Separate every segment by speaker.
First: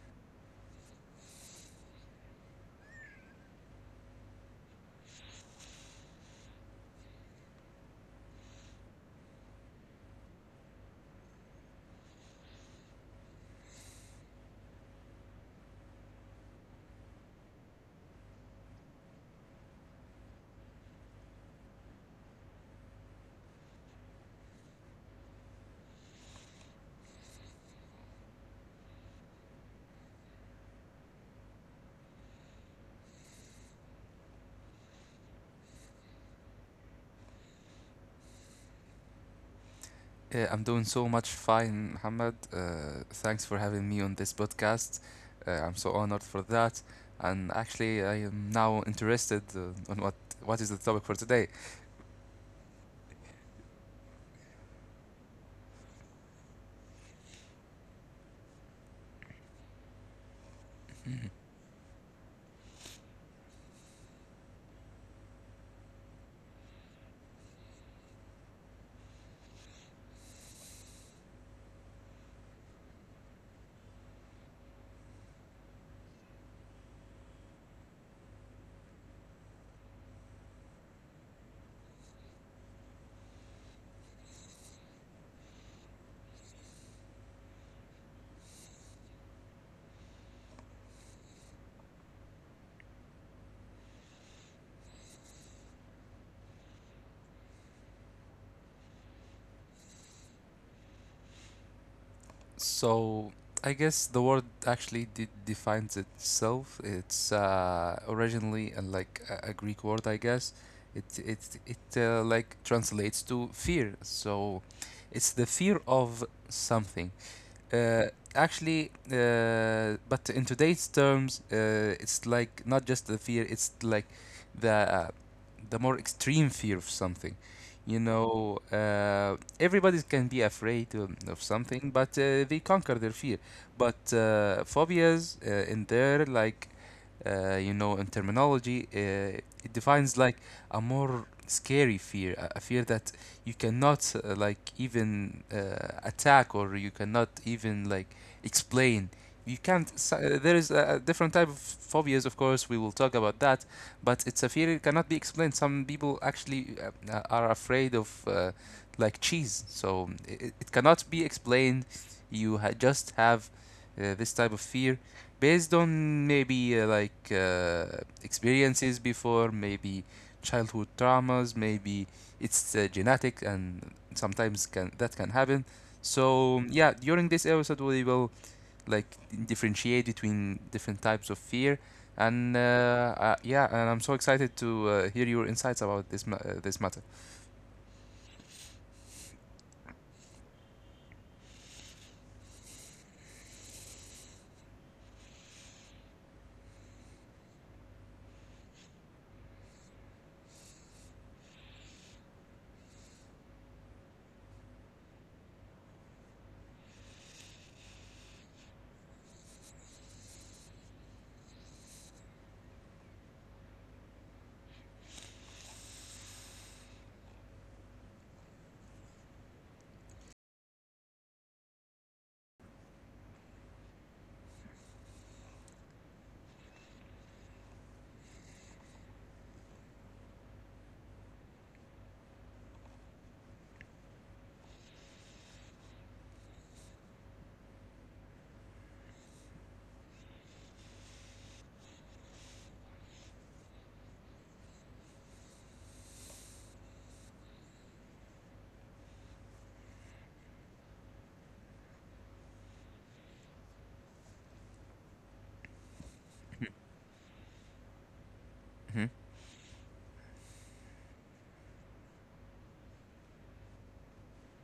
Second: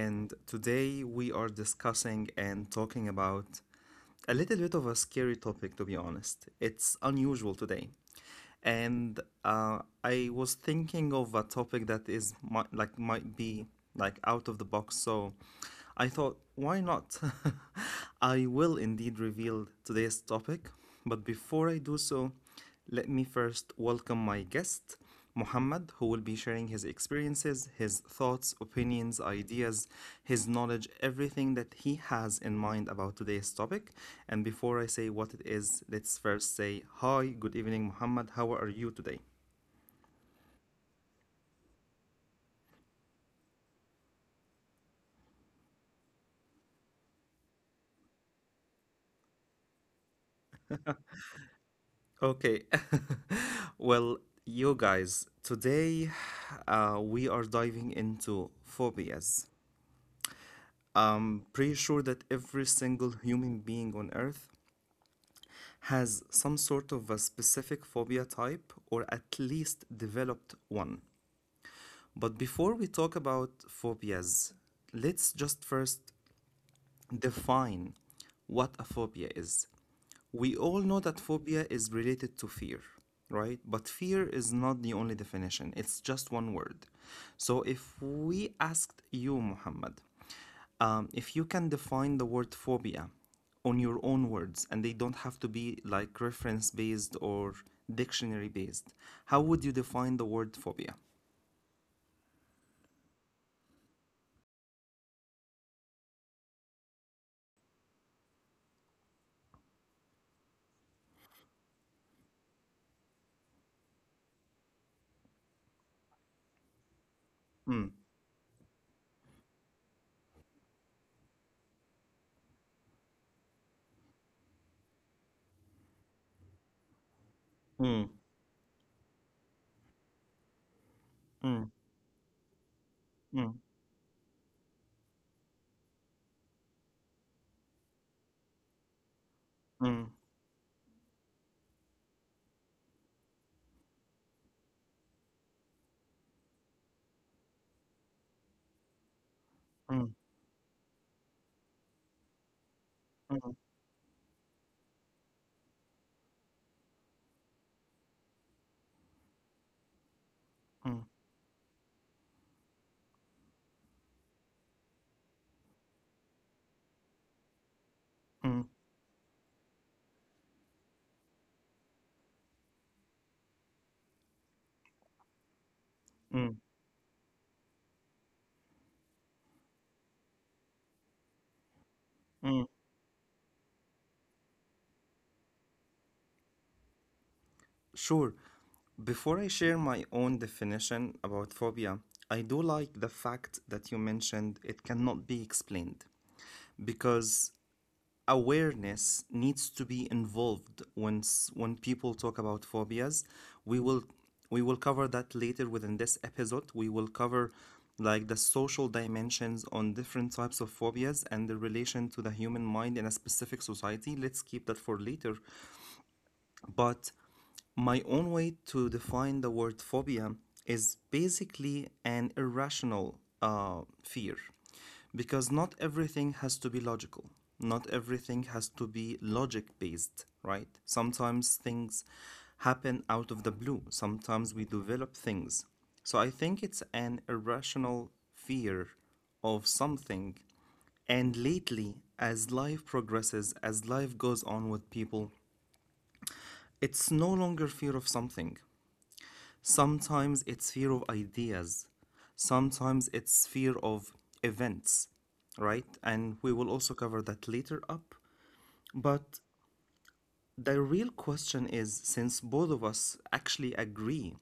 Speaker 1: and today we are discussing and talking about a little bit of a scary topic, to be honest. It's unusual today. And I was thinking of a topic that is might, like might be like out of the box, so I thought, why not? I will indeed reveal today's topic, but before I do so, let me first welcome my guest, Muhammad, who will be sharing his experiences, his thoughts, opinions, ideas, his knowledge, everything that he has in mind about today's topic. And before I say what it is, let's first say hi, good evening, Muhammad. How are you today?
Speaker 2: Yeah, I'm doing so much fine, Muhammad. Thanks for having me on this podcast. I'm so honored for that. And actually, I am now interested on what is the topic for today.
Speaker 1: Okay. Well, you guys, today we are diving into phobias. I'm pretty sure that every single human being on earth has some sort of a specific phobia type or at least developed one. But before we talk about phobias, let's just first define what a phobia is. We all know that phobia is related to fear, right? But fear is not the only definition, it's just one word. So if we asked you, Muhammad, if you can define the word phobia on your own words and they don't have to be like reference based or dictionary based, how would you define the word phobia?
Speaker 2: So I guess the word actually defines itself. It's originally like a Greek word, I guess. It it it like translates to fear. So it's the fear of something.
Speaker 1: Mm,
Speaker 2: Uh, but in today's terms, it's like not just the fear; it's like the uh, the more extreme fear of something. You
Speaker 1: mm,
Speaker 2: know, everybody can be afraid of
Speaker 1: mm,
Speaker 2: something, but they conquer their fear.
Speaker 1: mm,
Speaker 2: But phobias in there, like you know, in terminology, it defines
Speaker 1: mm,
Speaker 2: like a more scary fear, a fear that you cannot like even attack, or you cannot even like explain. You can't s-
Speaker 1: mm,
Speaker 2: There is a different type of phobias. Of course, we will talk about that,
Speaker 1: mm,
Speaker 2: but it's a fear, it cannot be explained. Some people actually are afraid of like cheese. So it cannot
Speaker 1: mm,
Speaker 2: be explained. Just have this type of fear based on maybe like
Speaker 1: mm,
Speaker 2: experiences before, maybe childhood traumas, maybe it's genetic, and sometimes can that can happen. So
Speaker 1: mm,
Speaker 2: yeah, during this episode, we will like differentiate between different types of fear, and
Speaker 1: mm,
Speaker 2: yeah, and I'm so excited to hear your insights about this matter.
Speaker 1: Sure. Before I share my own definition about phobia, I do like the fact that you mentioned it cannot be explained because awareness needs to be involved once when people talk about phobias. We will we will cover that later within this episode. We will cover like the social dimensions on different types of phobias and the relation to the human mind in a specific society. Let's keep that for later, but my own way to define the word phobia is basically an irrational fear, because not everything has to be logical. Not everything has to be logic based, right? Sometimes things happen out of the blue. Sometimes we develop things. So I think it's an irrational fear of something, and lately, as life progresses, as life goes on with people, it's no longer fear of something. Sometimes it's fear of ideas. Sometimes it's fear of events, right? And we will also cover that later up.
Speaker 2: Hmm.
Speaker 1: But the real question is, since both of us actually agree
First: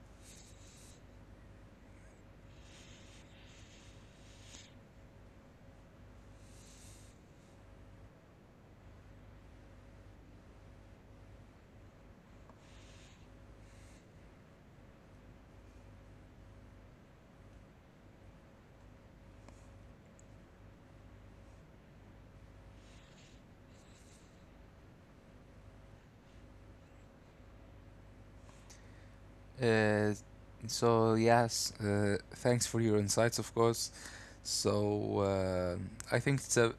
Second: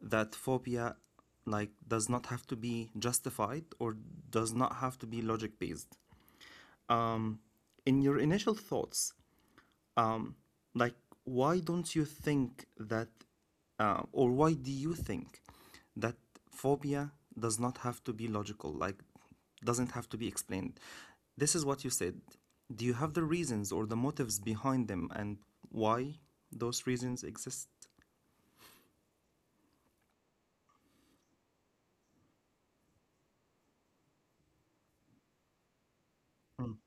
Speaker 1: that phobia like does not have to be justified or does not have to be logic based. Um in your initial thoughts, like, why don't you think that, or why do you think that phobia does not have to be logical, like, doesn't have to be explained? This is what you said. Do you have the reasons or the motives behind them, and why those reasons exist?
Speaker 2: uh, so yes, thanks for your insights, of course. So I think it's
Speaker 1: Mm.
Speaker 2: a.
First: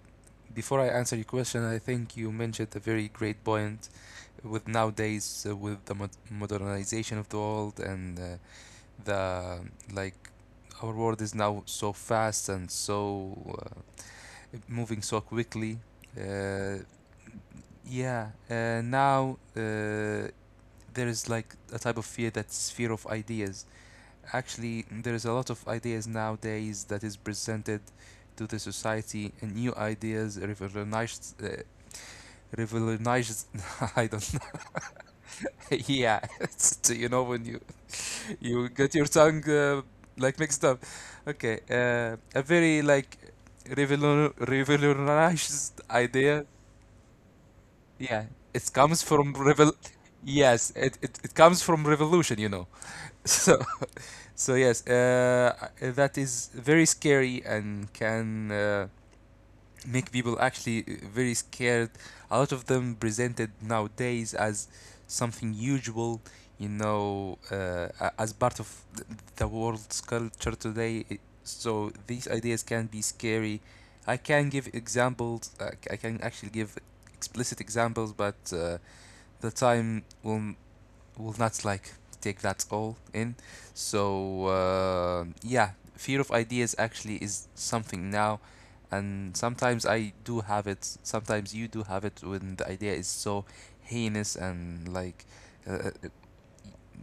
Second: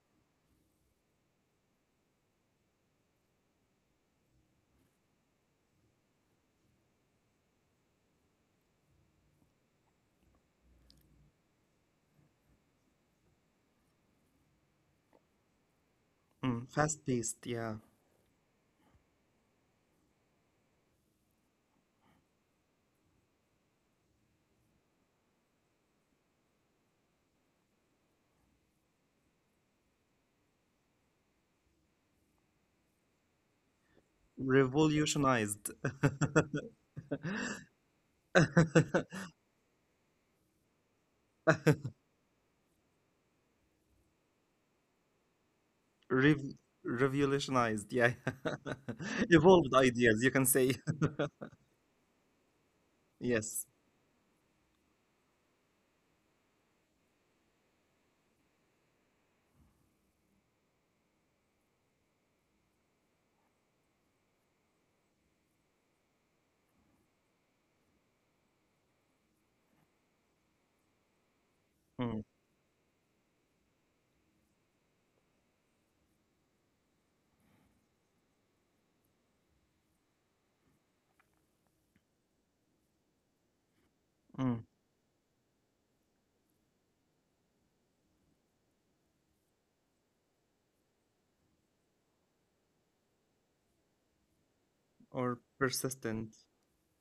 Speaker 2: Before I answer your question, I think you mentioned a very great point. With nowadays, with the modernization of the world, and the like our world is now so fast and so uh, moving so quickly.
Speaker 1: Mm,
Speaker 2: uh,
Speaker 1: fast-paced, yeah.
Speaker 2: yeah Now, there is like a type of fear, that's fear of ideas. Actually, there is a lot of ideas nowadays that is presented to the society, and new ideas revolutionized, revolutionized. I don't know.
Speaker 1: Revolutionized.
Speaker 2: Yeah. So you know, when you get your tongue like mixed up. Okay, a very like revolutionized
Speaker 1: Rev-
Speaker 2: idea.
Speaker 1: Revolutionized, yeah.
Speaker 2: Yeah, it comes from
Speaker 1: Evolved
Speaker 2: revol.
Speaker 1: ideas, you can say.
Speaker 2: Yes, it comes from revolution, you know.
Speaker 1: Yes.
Speaker 2: So so yes, that is very scary and can make people actually very scared. A lot of them presented nowadays as something usual, you know, as part of th- the world's culture today. It. So
Speaker 1: Mm,
Speaker 2: these ideas can be scary. I can give examples. I can actually give explicit examples, but the time will not like take that all in. So
Speaker 1: mm.
Speaker 2: yeah, fear of ideas actually is something now, and sometimes I do have it. Sometimes you do have it when the idea is so heinous and like
Speaker 1: Or
Speaker 2: uh, uh,
Speaker 1: persistent.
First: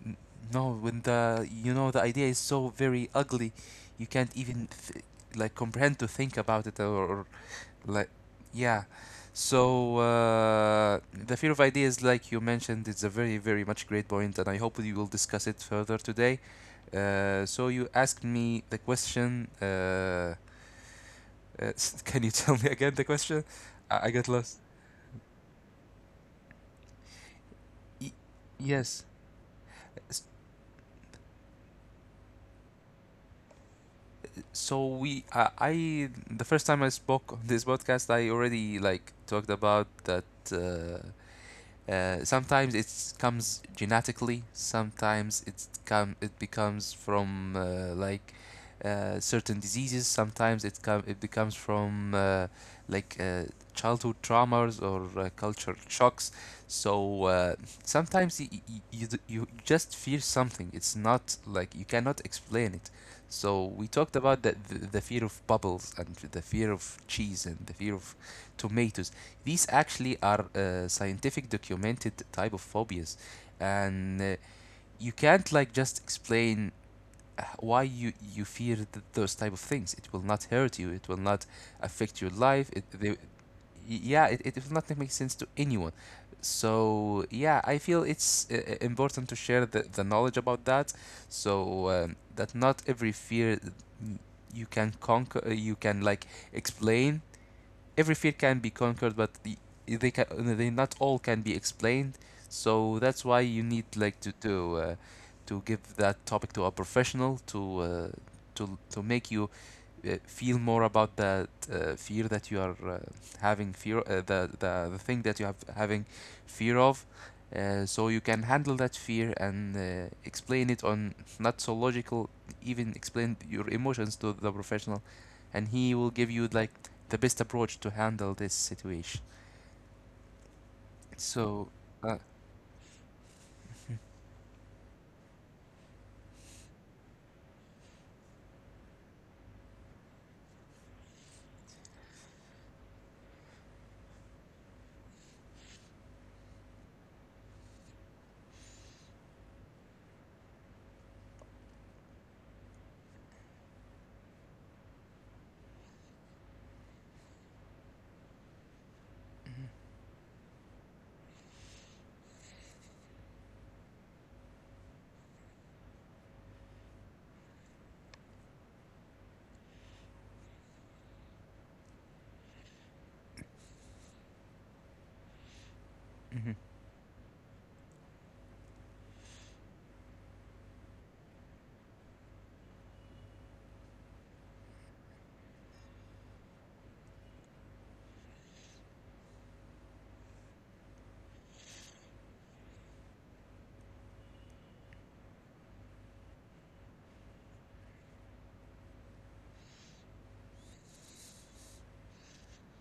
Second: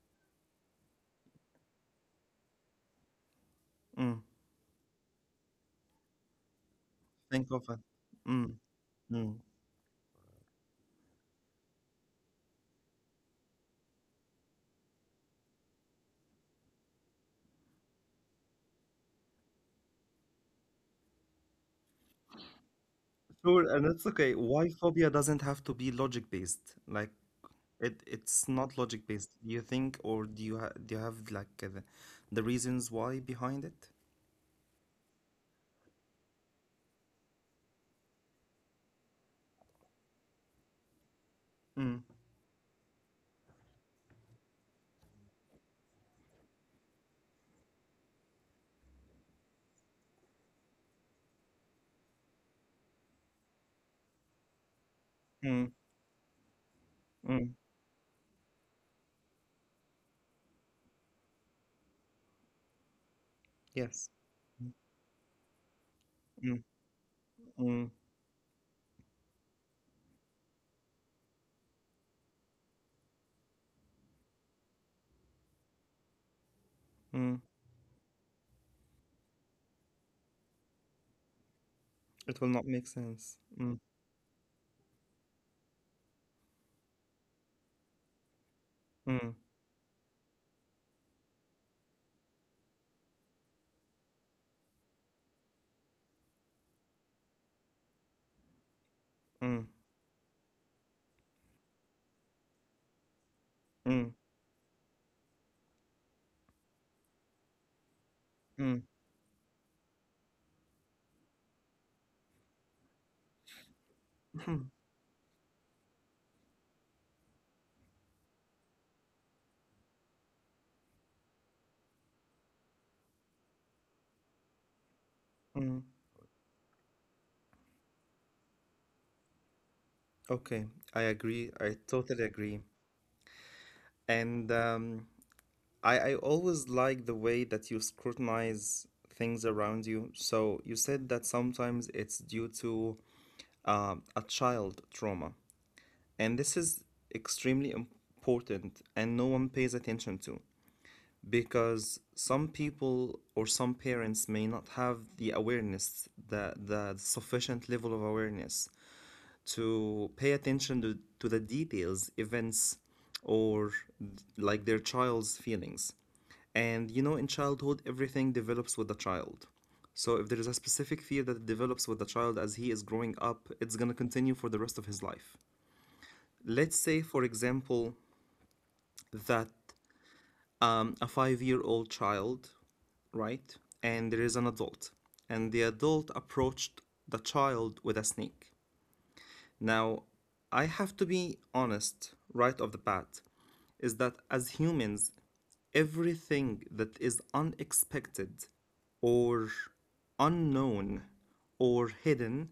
Speaker 2: n- no, when the you know the idea is so very ugly, you
Speaker 1: Mm,
Speaker 2: can't even like comprehend to think about it, or
Speaker 1: think of it.
Speaker 2: like,
Speaker 1: Mm,
Speaker 2: yeah.
Speaker 1: mm.
Speaker 2: So the fear of ideas, like you mentioned, it's a very, very much great point, and I hope we will discuss it further today. So you asked me the question. Can you tell me again the question?
Speaker 1: Sure, and
Speaker 2: I
Speaker 1: it's
Speaker 2: got
Speaker 1: okay.
Speaker 2: lost.
Speaker 1: Why phobia doesn't have to be logic based? Like it,
Speaker 2: Y-
Speaker 1: it's not
Speaker 2: Yes.
Speaker 1: logic based. Do you think,
Speaker 2: S-
Speaker 1: or do you ha do you have like the reasons why behind it?
Speaker 2: So the first time I spoke on this podcast, I already like talked about that. Uh,
Speaker 1: Mm,
Speaker 2: Sometimes it comes genetically. Sometimes it becomes from like certain diseases. Sometimes it becomes from like childhood traumas or cultural
Speaker 1: mm,
Speaker 2: shocks. So
Speaker 1: mm.
Speaker 2: sometimes you just feel something. It's not like you cannot explain it. So we talked
Speaker 1: Yes.
Speaker 2: about the, the
Speaker 1: Mm,
Speaker 2: the fear of bubbles and the fear of
Speaker 1: mm,
Speaker 2: cheese and the fear of
Speaker 1: mm,
Speaker 2: tomatoes. These actually are scientific documented type of phobias, and you can't like just explain
Speaker 1: mm.
Speaker 2: why you fear those type of things. It will not hurt you. It will not affect your life.
Speaker 1: It will not make sense. Mm,
Speaker 2: Yeah, it will not make sense to anyone. So yeah, I feel it's important to share
Speaker 1: mm,
Speaker 2: the knowledge about that, so that not every fear mm, you can conquer, you can like explain. Every fear can be conquered, but
Speaker 1: mm,
Speaker 2: they can, they not all can be explained. So that's why you need like to
Speaker 1: mm,
Speaker 2: to give that topic to a professional to make
Speaker 1: mm.
Speaker 2: you feel more about that fear that you are having fear the thing that you have having fear of, so you can handle that fear and explain it on not so logical, even explain your emotions to the professional, and he will give
Speaker 1: Mm.
Speaker 2: you like the best approach to handle this situation.
Speaker 1: Okay,
Speaker 2: So
Speaker 1: I agree.
Speaker 2: uh,
Speaker 1: I totally agree. And I always like the way that you scrutinize things around you. So you said that sometimes it's due to a child trauma, and this is extremely important, and no one pays attention to because some people or some parents may not have the awareness, the sufficient level of awareness to pay attention to the details, events, or like their child's feelings. And you know, in childhood, everything develops with the child. So if there is a specific fear that develops with the child as he is growing up, it's going to continue for the rest of his life.
Speaker 2: mhm,
Speaker 1: Let's say, for example, that a 5-year old child, right? And there is an adult, and the adult approached the child with a snake. Now, I have to be honest right off the bat is that as humans, everything that is unexpected or unknown or hidden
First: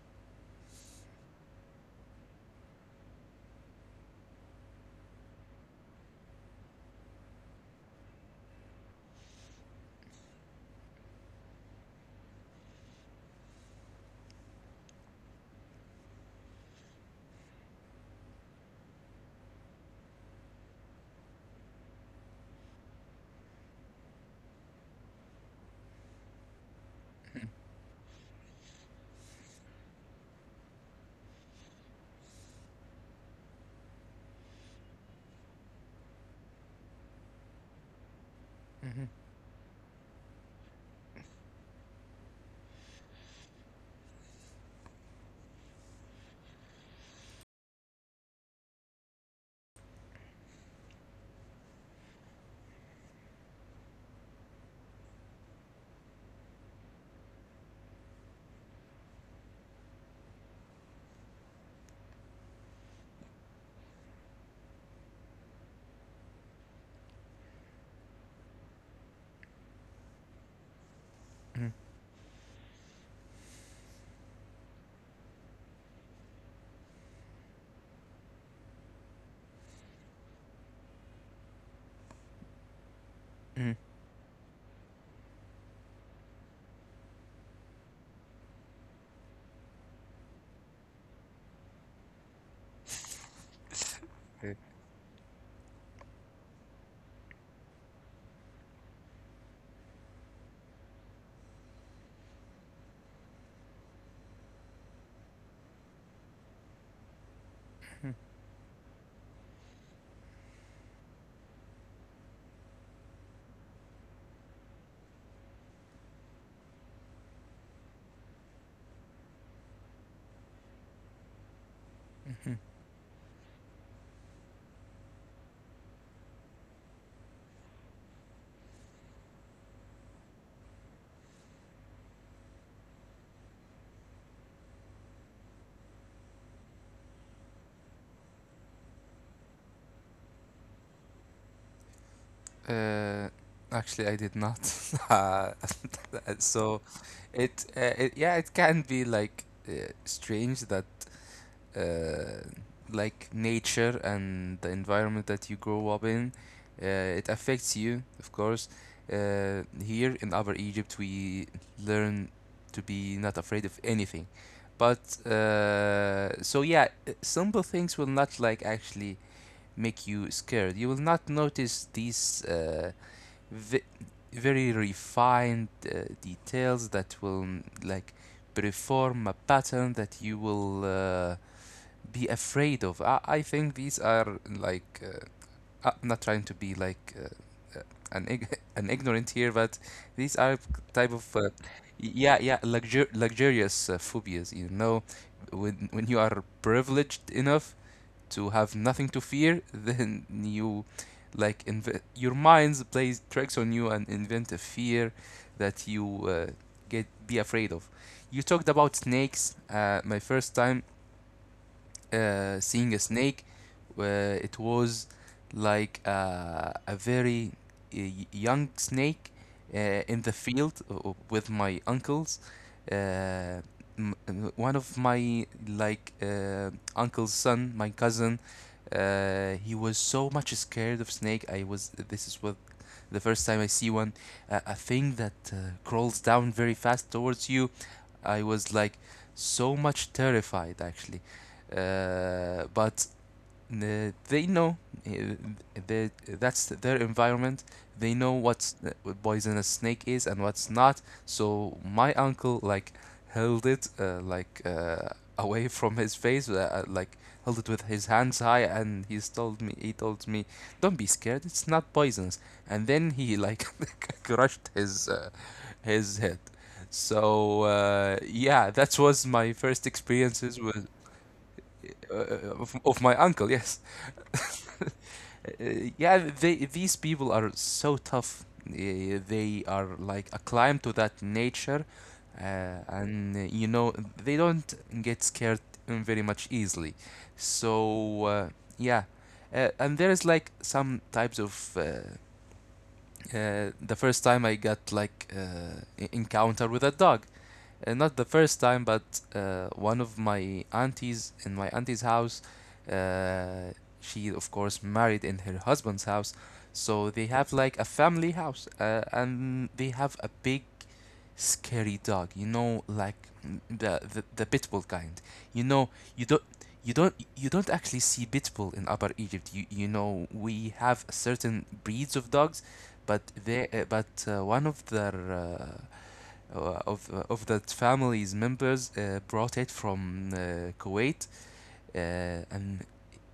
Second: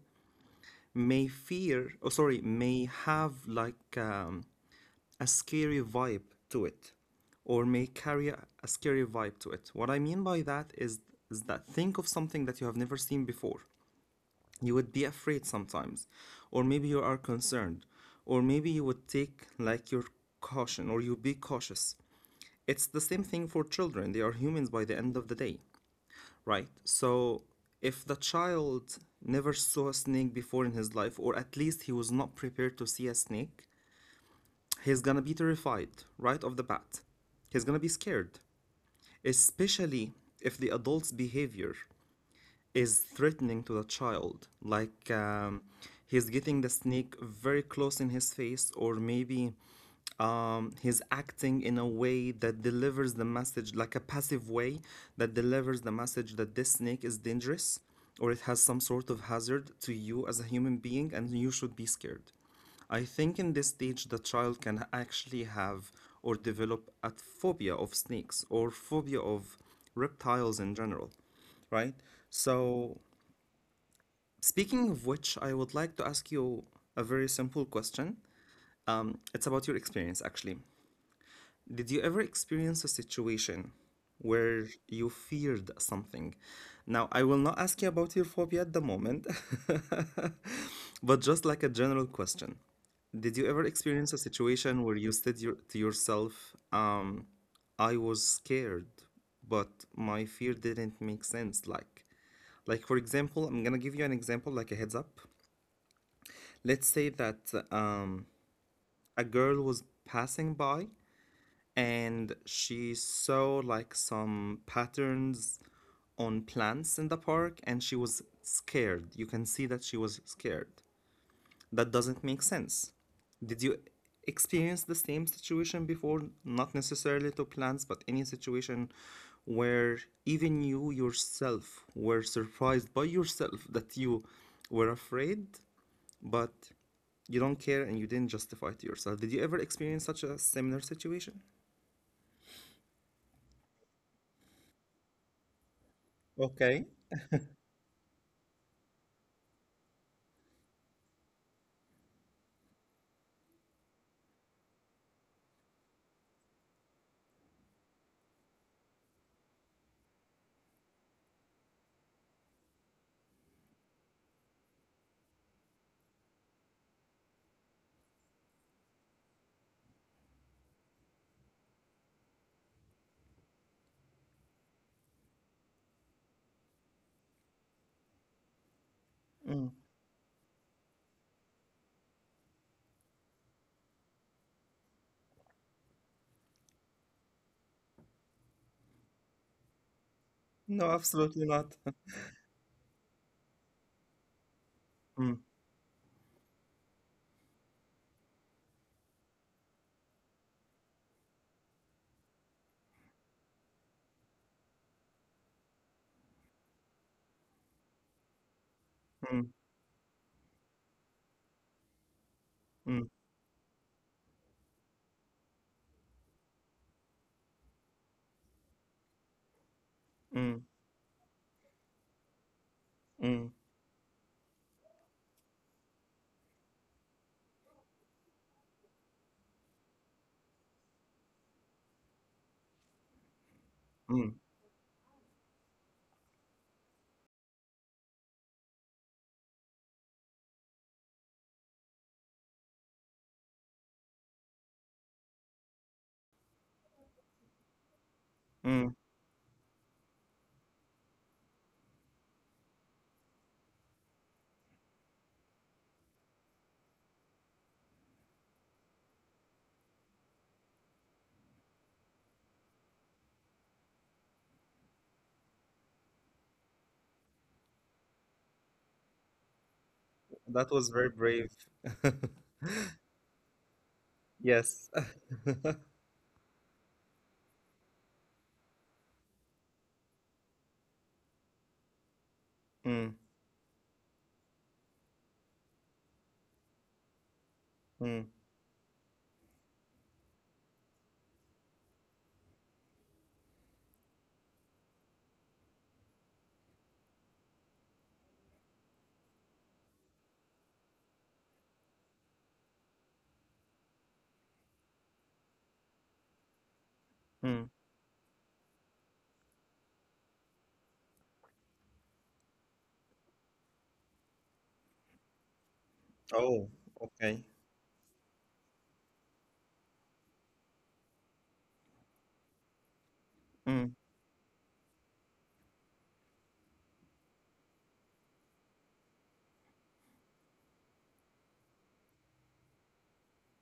Speaker 1: may fear, oh, sorry, may have like a scary vibe to it, or may carry a scary vibe to it. What I mean by that is that think of something that you have never seen before. You would be afraid sometimes, or maybe you are concerned, or maybe you would take like your caution, or you be cautious. It's the same thing for children. They are humans by the end of the day, right? So if the child never saw a snake before in his life, or at least he was not prepared to see a snake, he's gonna be terrified right off the bat. He's gonna be scared,
Speaker 2: mhm,
Speaker 1: especially if the adult's behavior is threatening to the child. Like he's getting the snake very close in his face, or maybe he's acting in a way that delivers the message like a passive way that delivers the message that this snake is dangerous, or it has some sort of hazard to you as a human being and you should be scared. I think in this stage the child can actually have or develop a phobia of snakes or phobia of reptiles in general,
Speaker 2: mhm,
Speaker 1: right? So, speaking of which, I would like to ask you a very simple question. It's about your experience, actually. Did you ever experience a
Speaker 2: mhm,
Speaker 1: situation where you feared something? Now, I will not ask you about your phobia at the moment, but just like a general question. Did you ever experience a situation where you said your, to yourself, I was scared, but my fear didn't make sense? Like for example, I'm gonna give you an example, like a heads up. Let's say that um, a girl was passing by and she saw like some patterns on plants in the park and she was scared. You can see that she was scared. That doesn't
Speaker 2: mhm.
Speaker 1: make sense. Did you experience the same situation before? Not necessarily to plants, but any situation where even you yourself were surprised by yourself that you were afraid, but you don't care and you didn't justify to yourself. Did you ever experience such a similar situation?
Speaker 2: Uh, Actually I did not. uh, So
Speaker 1: Okay.
Speaker 2: it, it yeah, it can be like strange that uh, like nature and the environment that you grow up in, it affects you, of course. Here in our Egypt, we learn to be not afraid of anything. But so yeah, simple things will not like actually make you scared. You will not notice these ve- very refined details that will mm, like perform a
Speaker 1: Mm.
Speaker 2: pattern that you will be afraid of. I think these are like I'm not trying to be like an ignorant here, but these are
Speaker 1: No,
Speaker 2: type of
Speaker 1: absolutely not.
Speaker 2: luxurious phobias. You know,
Speaker 1: Mm,
Speaker 2: when you are privileged enough to have nothing to fear, then you like your mind plays tricks on you and invent a fear that you get be afraid of. You talked about
Speaker 1: mm,
Speaker 2: snakes. My first time
Speaker 1: mm,
Speaker 2: seeing a snake. It was like a very uh, young snake uh, in the
Speaker 1: mm,
Speaker 2: field with my uncles.
Speaker 1: mm,
Speaker 2: Uh, One of my like uncle's son, my cousin, he was so much scared of snake. I was. This is what the first time I see
Speaker 1: mm,
Speaker 2: one, a thing that crawls down very fast towards you. I was like so much terrified, actually. But They know uh, they, that's their environment. They know
Speaker 1: mm.
Speaker 2: what's what poisonous snake is and what's not. So my uncle like held it like away from his face, like held it with his hands high, and he told me, "Don't be scared. It's not poisonous." And then he like crushed his head. So yeah, that was my first
Speaker 1: That
Speaker 2: experiences
Speaker 1: was very
Speaker 2: with
Speaker 1: brave.
Speaker 2: uh, of my uncle. Yes.
Speaker 1: Yes.
Speaker 2: Yeah, they these people are so tough. They are like acclimed to that nature,
Speaker 1: Mm,
Speaker 2: and you know, they don't get scared very much easily.
Speaker 1: mm,
Speaker 2: So yeah, and there is like some types of. The first time I got like encounter with a dog, not the first time, but one of my aunties in my auntie's house, uh, she of course married in her husband's house, so they
Speaker 1: mm.
Speaker 2: have like a family house, and they have a big, scary dog. You know, like mm, the pit bull kind. You know, you
Speaker 1: Oh,
Speaker 2: don't. You don't
Speaker 1: okay.
Speaker 2: you don't actually see pit bull in Upper Egypt. You know we have certain breeds of dogs, but
Speaker 1: Mm,
Speaker 2: they but one of their of that family's members brought it from Kuwait, uh, and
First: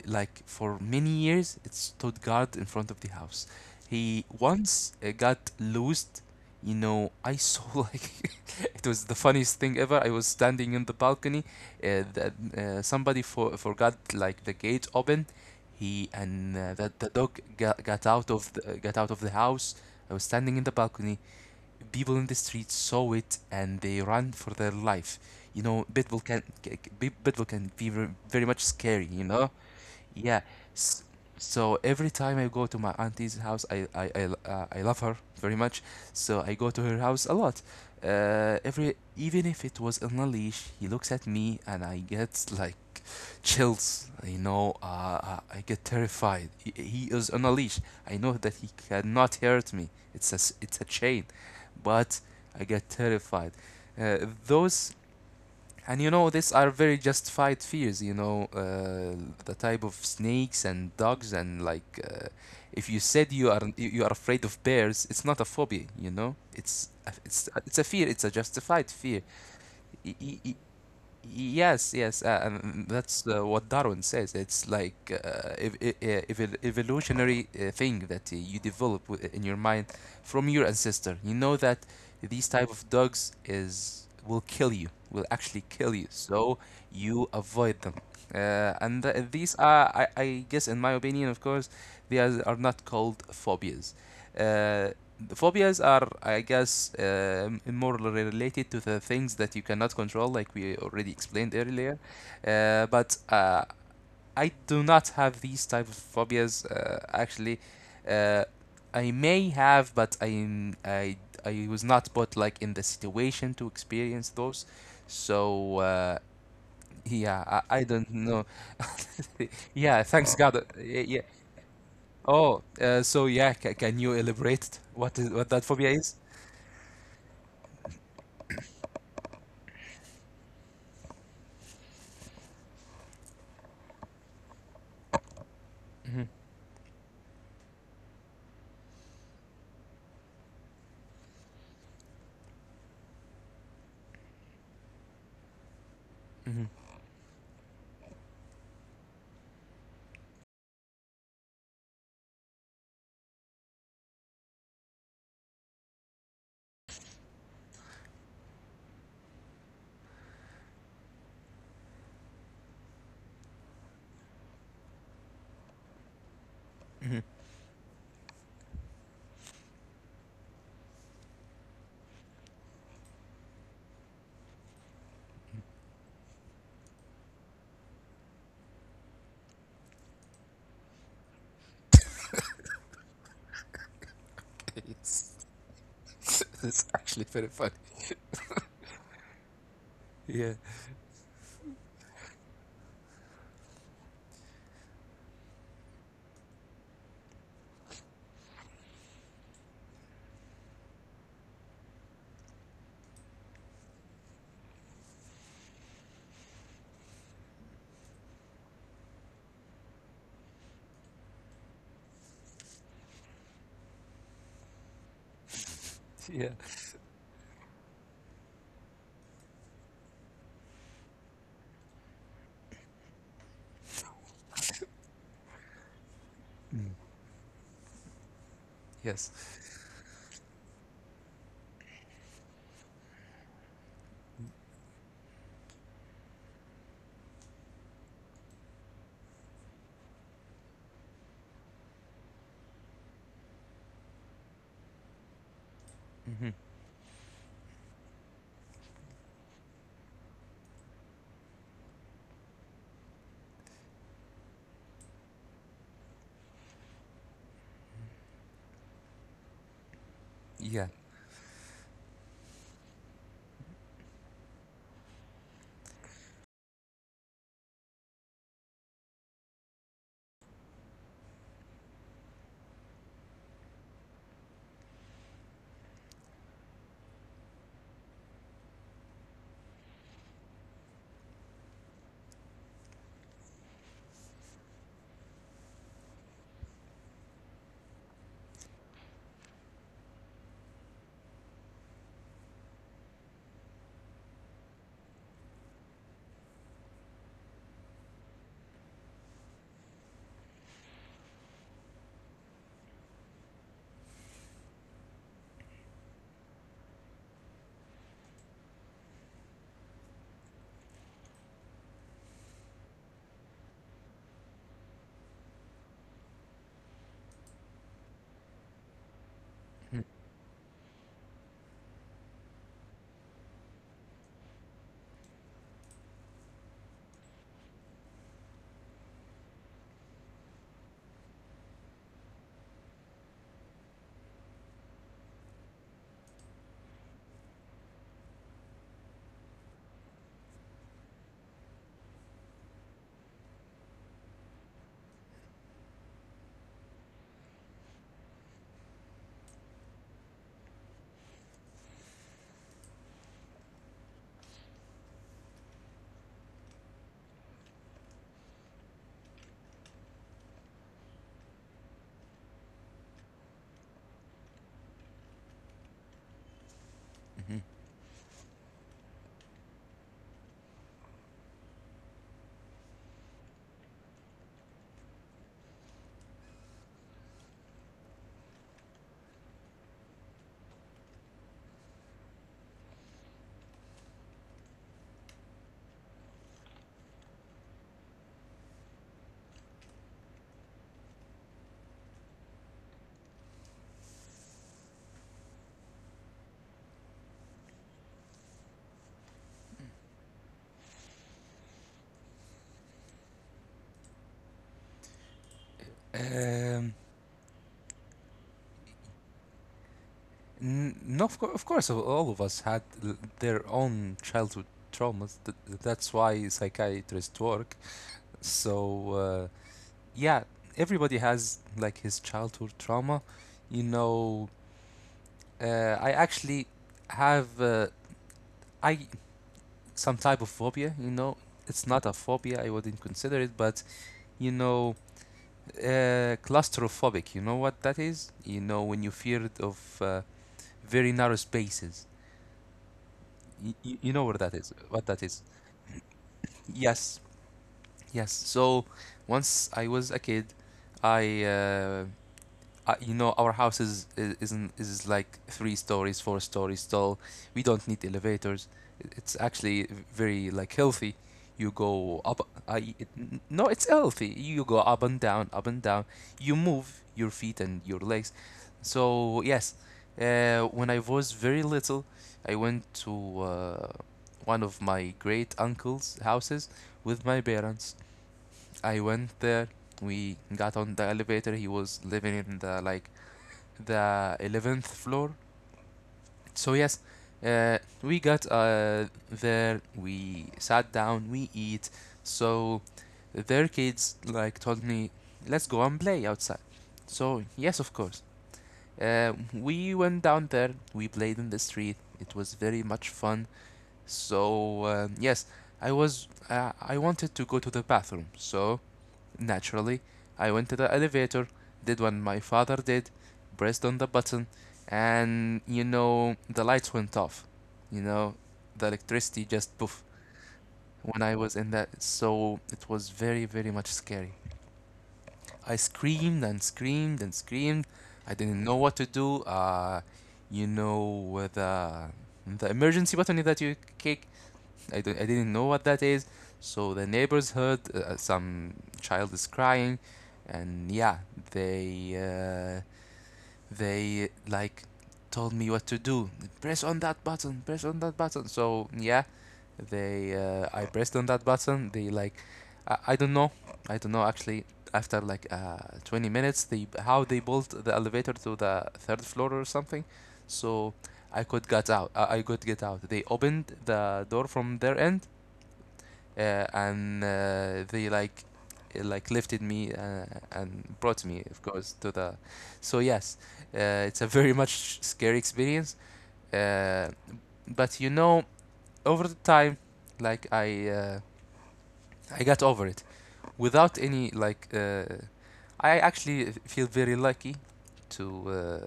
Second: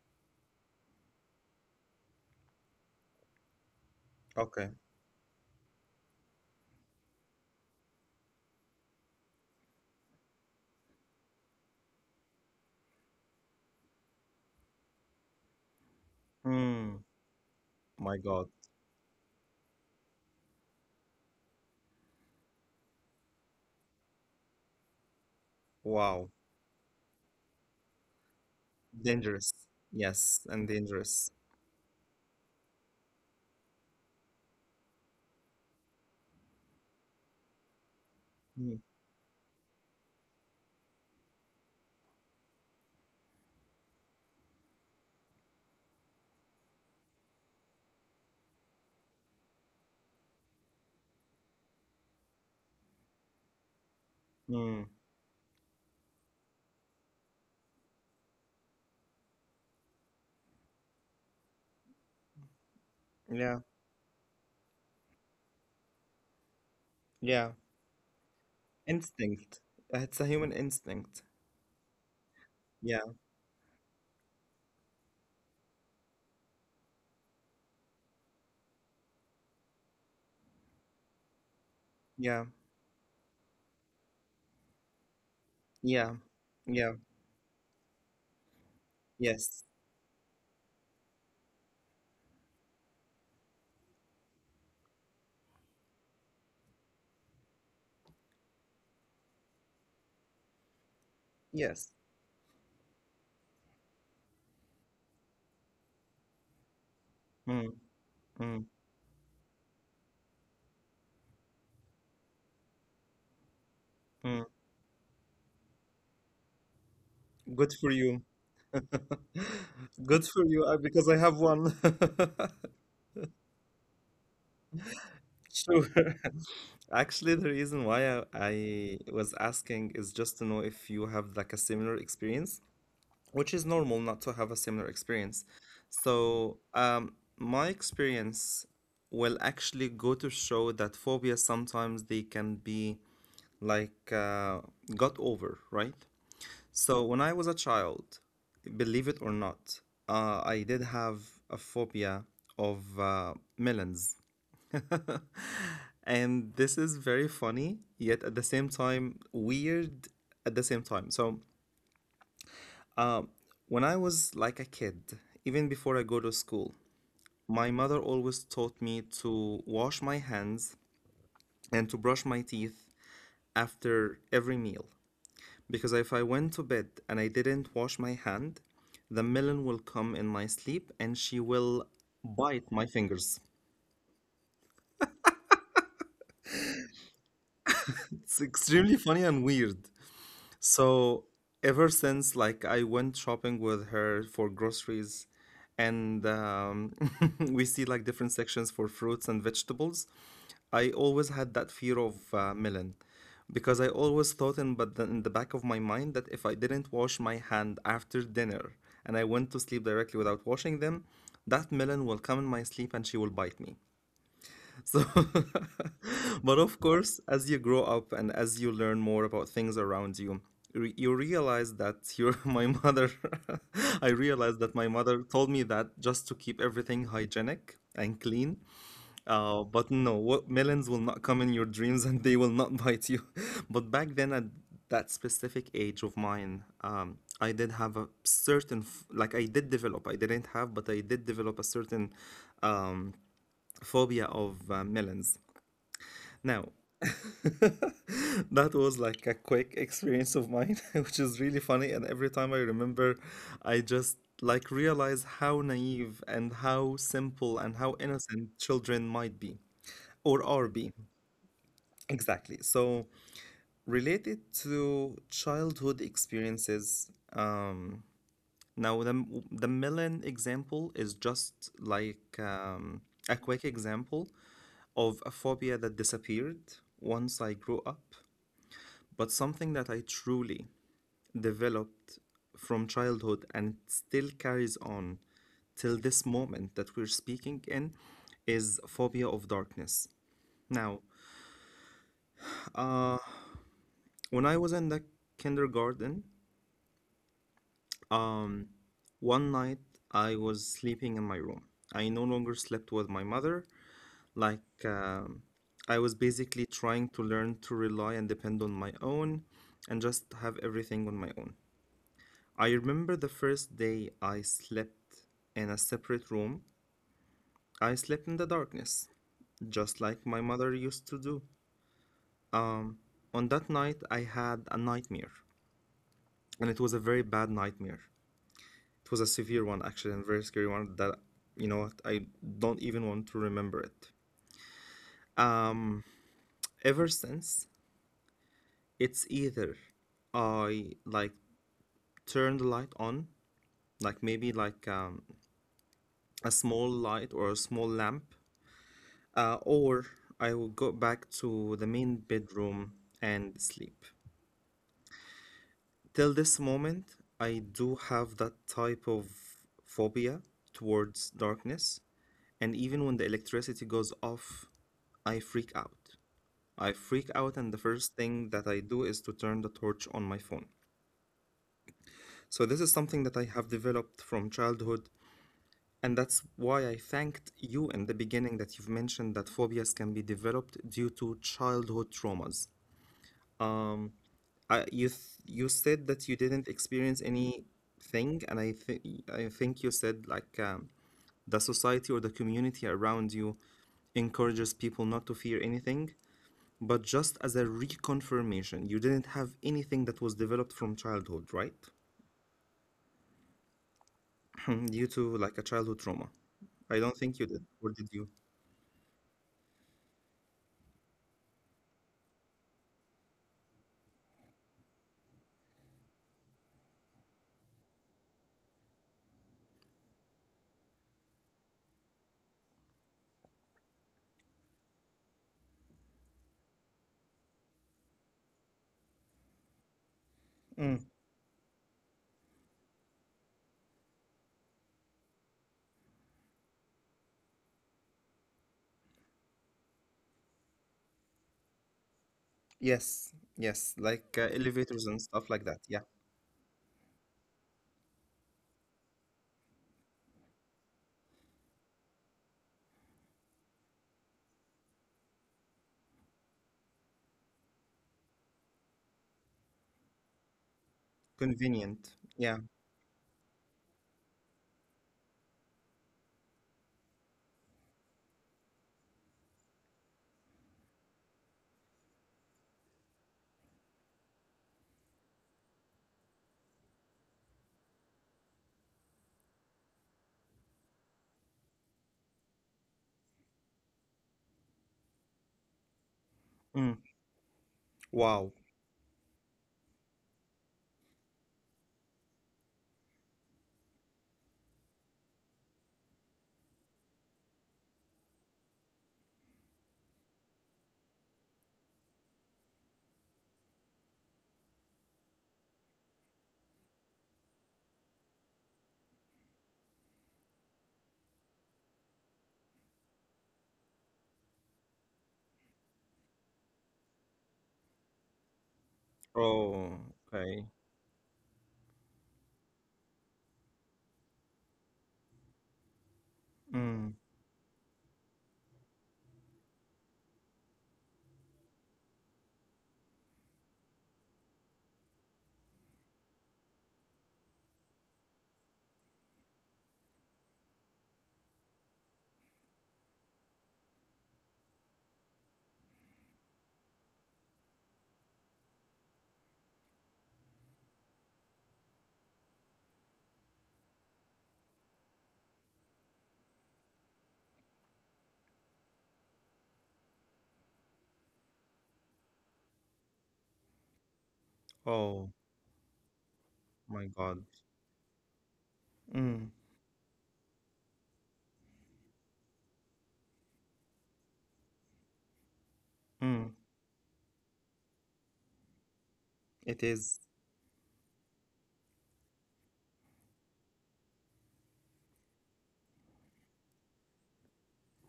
Speaker 2: like for many years it stood guard in front of the house. He
Speaker 1: okay.
Speaker 2: once got loosed. You know, I saw like it was the funniest thing ever. I was standing in the balcony. That Somebody forgot like the gate open, He and that
Speaker 1: Mm.
Speaker 2: the dog got
Speaker 1: My
Speaker 2: out
Speaker 1: God.
Speaker 2: of the, got out of the house. I was standing in the balcony. People in the street saw it and they ran for their life. You know, Pitbull
Speaker 1: Wow.
Speaker 2: can ca- ca- pit- Pitbull can be very much scary. You know,
Speaker 1: Dangerous.
Speaker 2: yeah.
Speaker 1: Yes, and
Speaker 2: S-
Speaker 1: dangerous.
Speaker 2: So every time I go to my auntie's house, I love her very much. So I go to her house a lot.
Speaker 1: Mm,
Speaker 2: Every even if it was on a leash, he looks at me and I get like chills. You know, I get terrified. He is on a leash. I know that he cannot hurt me. It's a, it's a chain, but I get terrified. Uh,
Speaker 1: mm.
Speaker 2: those And you know, these are very justified fears. You know, the type of snakes and dogs and like. If you said you
Speaker 1: Yeah,
Speaker 2: are you you are afraid of bears, it's not a phobia, you know. It's
Speaker 1: yeah.
Speaker 2: a fear. It's a justified fear.
Speaker 1: Instinct.
Speaker 2: Y-
Speaker 1: It's a
Speaker 2: y-
Speaker 1: human
Speaker 2: y-
Speaker 1: instinct.
Speaker 2: Yes, yes,
Speaker 1: Yeah,
Speaker 2: that's what Darwin says. It's like ev e- e- evol- evolutionary thing that you develop in your mind from your ancestor. You know that
Speaker 1: yeah,
Speaker 2: these type of dogs is will kill you, will actually kill you,
Speaker 1: yeah,
Speaker 2: so
Speaker 1: yeah.
Speaker 2: you avoid them. And th These
Speaker 1: Yes,
Speaker 2: are, I guess, in my opinion, of course, they are not called phobias. Uh, the phobias are, I guess, more related to the things that you cannot control, like we already explained
Speaker 1: yes.
Speaker 2: earlier. But I do not have these type of phobias. Actually,
Speaker 1: Mm,
Speaker 2: uh,
Speaker 1: mm,
Speaker 2: I may have, but I was not put like in the situation to experience
Speaker 1: mm.
Speaker 2: those. So, yeah,
Speaker 1: Good
Speaker 2: I
Speaker 1: for
Speaker 2: don't
Speaker 1: you.
Speaker 2: know. Yeah,
Speaker 1: Good
Speaker 2: thanks
Speaker 1: for
Speaker 2: God.
Speaker 1: you because I have one.
Speaker 2: Oh, so yeah, ca can you elaborate what is what that
Speaker 1: Sure.
Speaker 2: phobia is?
Speaker 1: Actually, the reason why I was asking is just to know if you have like a similar experience, which is normal not to have a similar experience.
Speaker 2: Hmm.
Speaker 1: So, my experience will actually go to show that phobia sometimes they can be like got over, right?
Speaker 2: Hmm.
Speaker 1: So when I was a child, believe it or not, I did have a phobia of melons. And this is very funny, yet at the same time weird at the same time. So when I was like a kid, even before I go to school,
Speaker 2: Hmm.
Speaker 1: my mother always taught me to wash my hands and to brush my teeth after every meal. Because if I went to bed and I didn't wash my hand, the melon will come in my sleep and she will bite my fingers.
Speaker 2: It's, it's actually very funny.
Speaker 1: It's extremely funny and weird.
Speaker 2: Yeah,
Speaker 1: So ever since like I went shopping with her for groceries and we see like different sections for fruits and vegetables, I always had that fear of melon because I always thought in but the, in the back of my mind that if I didn't wash my hand after dinner and I went to sleep directly without washing them, that melon will come in my sleep and she will bite me. So,
Speaker 2: yeah,
Speaker 1: but of course, as you grow up and as you learn more about things around you, you realize that your my mother, I realized that my mother told me that just to keep everything hygienic and clean.
Speaker 2: yes.
Speaker 1: But no, what, melons will not come in your dreams and they will not bite you. But back then, at that specific age of mine, I did have a certain, like I did develop, I didn't have, but I did develop a certain um, phobia of melons.
Speaker 2: Hmm.
Speaker 1: Now, that was like a quick experience of mine, which is really funny. And every time I remember, I just like realize how naive and how simple and how innocent children might be or
Speaker 2: Yeah.
Speaker 1: are be. Exactly. So, related to childhood experiences, now the Milan example is just like a quick example of a phobia that disappeared once I grew up, but something that I truly developed from childhood and still carries on till this moment that we're speaking in is phobia of darkness. Now, when I was in the kindergarten, um, one night I was sleeping in my room. I no longer slept with my mother. Like, I was basically trying to learn to rely and depend on my own and just have everything on my own. I remember the first day I slept in a separate room, I slept in the darkness, just like my mother used to do. On that night, I had a nightmare, and it was a very bad nightmare. It was a severe one, actually, and a very scary one that, you know what, I don't even want to remember it. Mm, Ever since, it's either I like turn the light on, like maybe like a small light or a small lamp, or I will go back to the main bedroom and sleep. Till this moment, I do have that type of phobia towards darkness. And even when the electricity goes off, I freak out.
Speaker 2: Mm-hmm.
Speaker 1: I freak out, and the first thing that I do is to turn the torch on my phone. So, this is something that I have developed from childhood. And that's why I thanked you in the beginning that you've mentioned that phobias can be developed due to childhood traumas. I, you th You said that you didn't experience anything, and I think you said like the society or the community around you encourages people not to fear anything. But just as a reconfirmation, you didn't have anything that was developed from childhood, right? Due to like a childhood
Speaker 2: Um,
Speaker 1: trauma. I don't think you did, or did you?
Speaker 2: no, of course, all of us had their own childhood traumas. That's why psychiatrists work. So, yeah, everybody has like his childhood trauma. You know, uh, I actually have. I some type of phobia. You know,
Speaker 1: Mm,
Speaker 2: it's not a phobia. I wouldn't consider it, but you know, claustrophobic. You know what that is? You know, when you fear of very narrow spaces.
Speaker 1: yes,
Speaker 2: You know what that
Speaker 1: yes,
Speaker 2: is?
Speaker 1: like
Speaker 2: What that is?
Speaker 1: elevators and stuff like that. Yeah,
Speaker 2: Yes, yes. So once I was a kid, I you know our house is isn't is like three stories, four stories tall. We don't need elevators. It's actually very like healthy. You go up.
Speaker 1: convenient. Yeah.
Speaker 2: No, it's healthy. You go up and down, up and down. You move your feet and your legs. So yes, when I was very little, I went to uh, one of my great uncle's houses with my parents. I went there, we got on the elevator. He was living in the like the 11th floor. So, yes,
Speaker 1: Mm.
Speaker 2: we got
Speaker 1: Wow.
Speaker 2: there, we sat down, we eat. So, their kids like told me, let's go and play outside. So, yes, of course. We went down there, we played in the street. It was very much fun. So, yes, I wanted to go to the bathroom. So, naturally, I went to the elevator, did what my father did, pressed on the button, and you know, the lights went off. You know, the electricity just poof
Speaker 1: Oh,
Speaker 2: when I
Speaker 1: okay.
Speaker 2: was in that. So it was very, very much scary. I screamed and screamed and
Speaker 1: Mm.
Speaker 2: screamed. I didn't know what to do. You know, with the emergency button that you kick, I didn't know what that is. So the neighbors heard some child is crying, and yeah, they uh, they like told me what to do. Press on that button. Press on that button. So yeah, they I pressed on that button. They like I don't know. I don't know actually. After like 20 minutes, they how they built the elevator to the third floor or something. So I could get out. I could get out. They opened the door from their end,
Speaker 1: Oh
Speaker 2: and
Speaker 1: my
Speaker 2: they
Speaker 1: God.
Speaker 2: like lifted me
Speaker 1: Mm,
Speaker 2: and brought me of course to the so yes, it's a very much scary experience. uh,
Speaker 1: mm,
Speaker 2: but you know, over the time, like
Speaker 1: it
Speaker 2: i
Speaker 1: is.
Speaker 2: uh, I got over it without any like I actually feel very lucky to uh,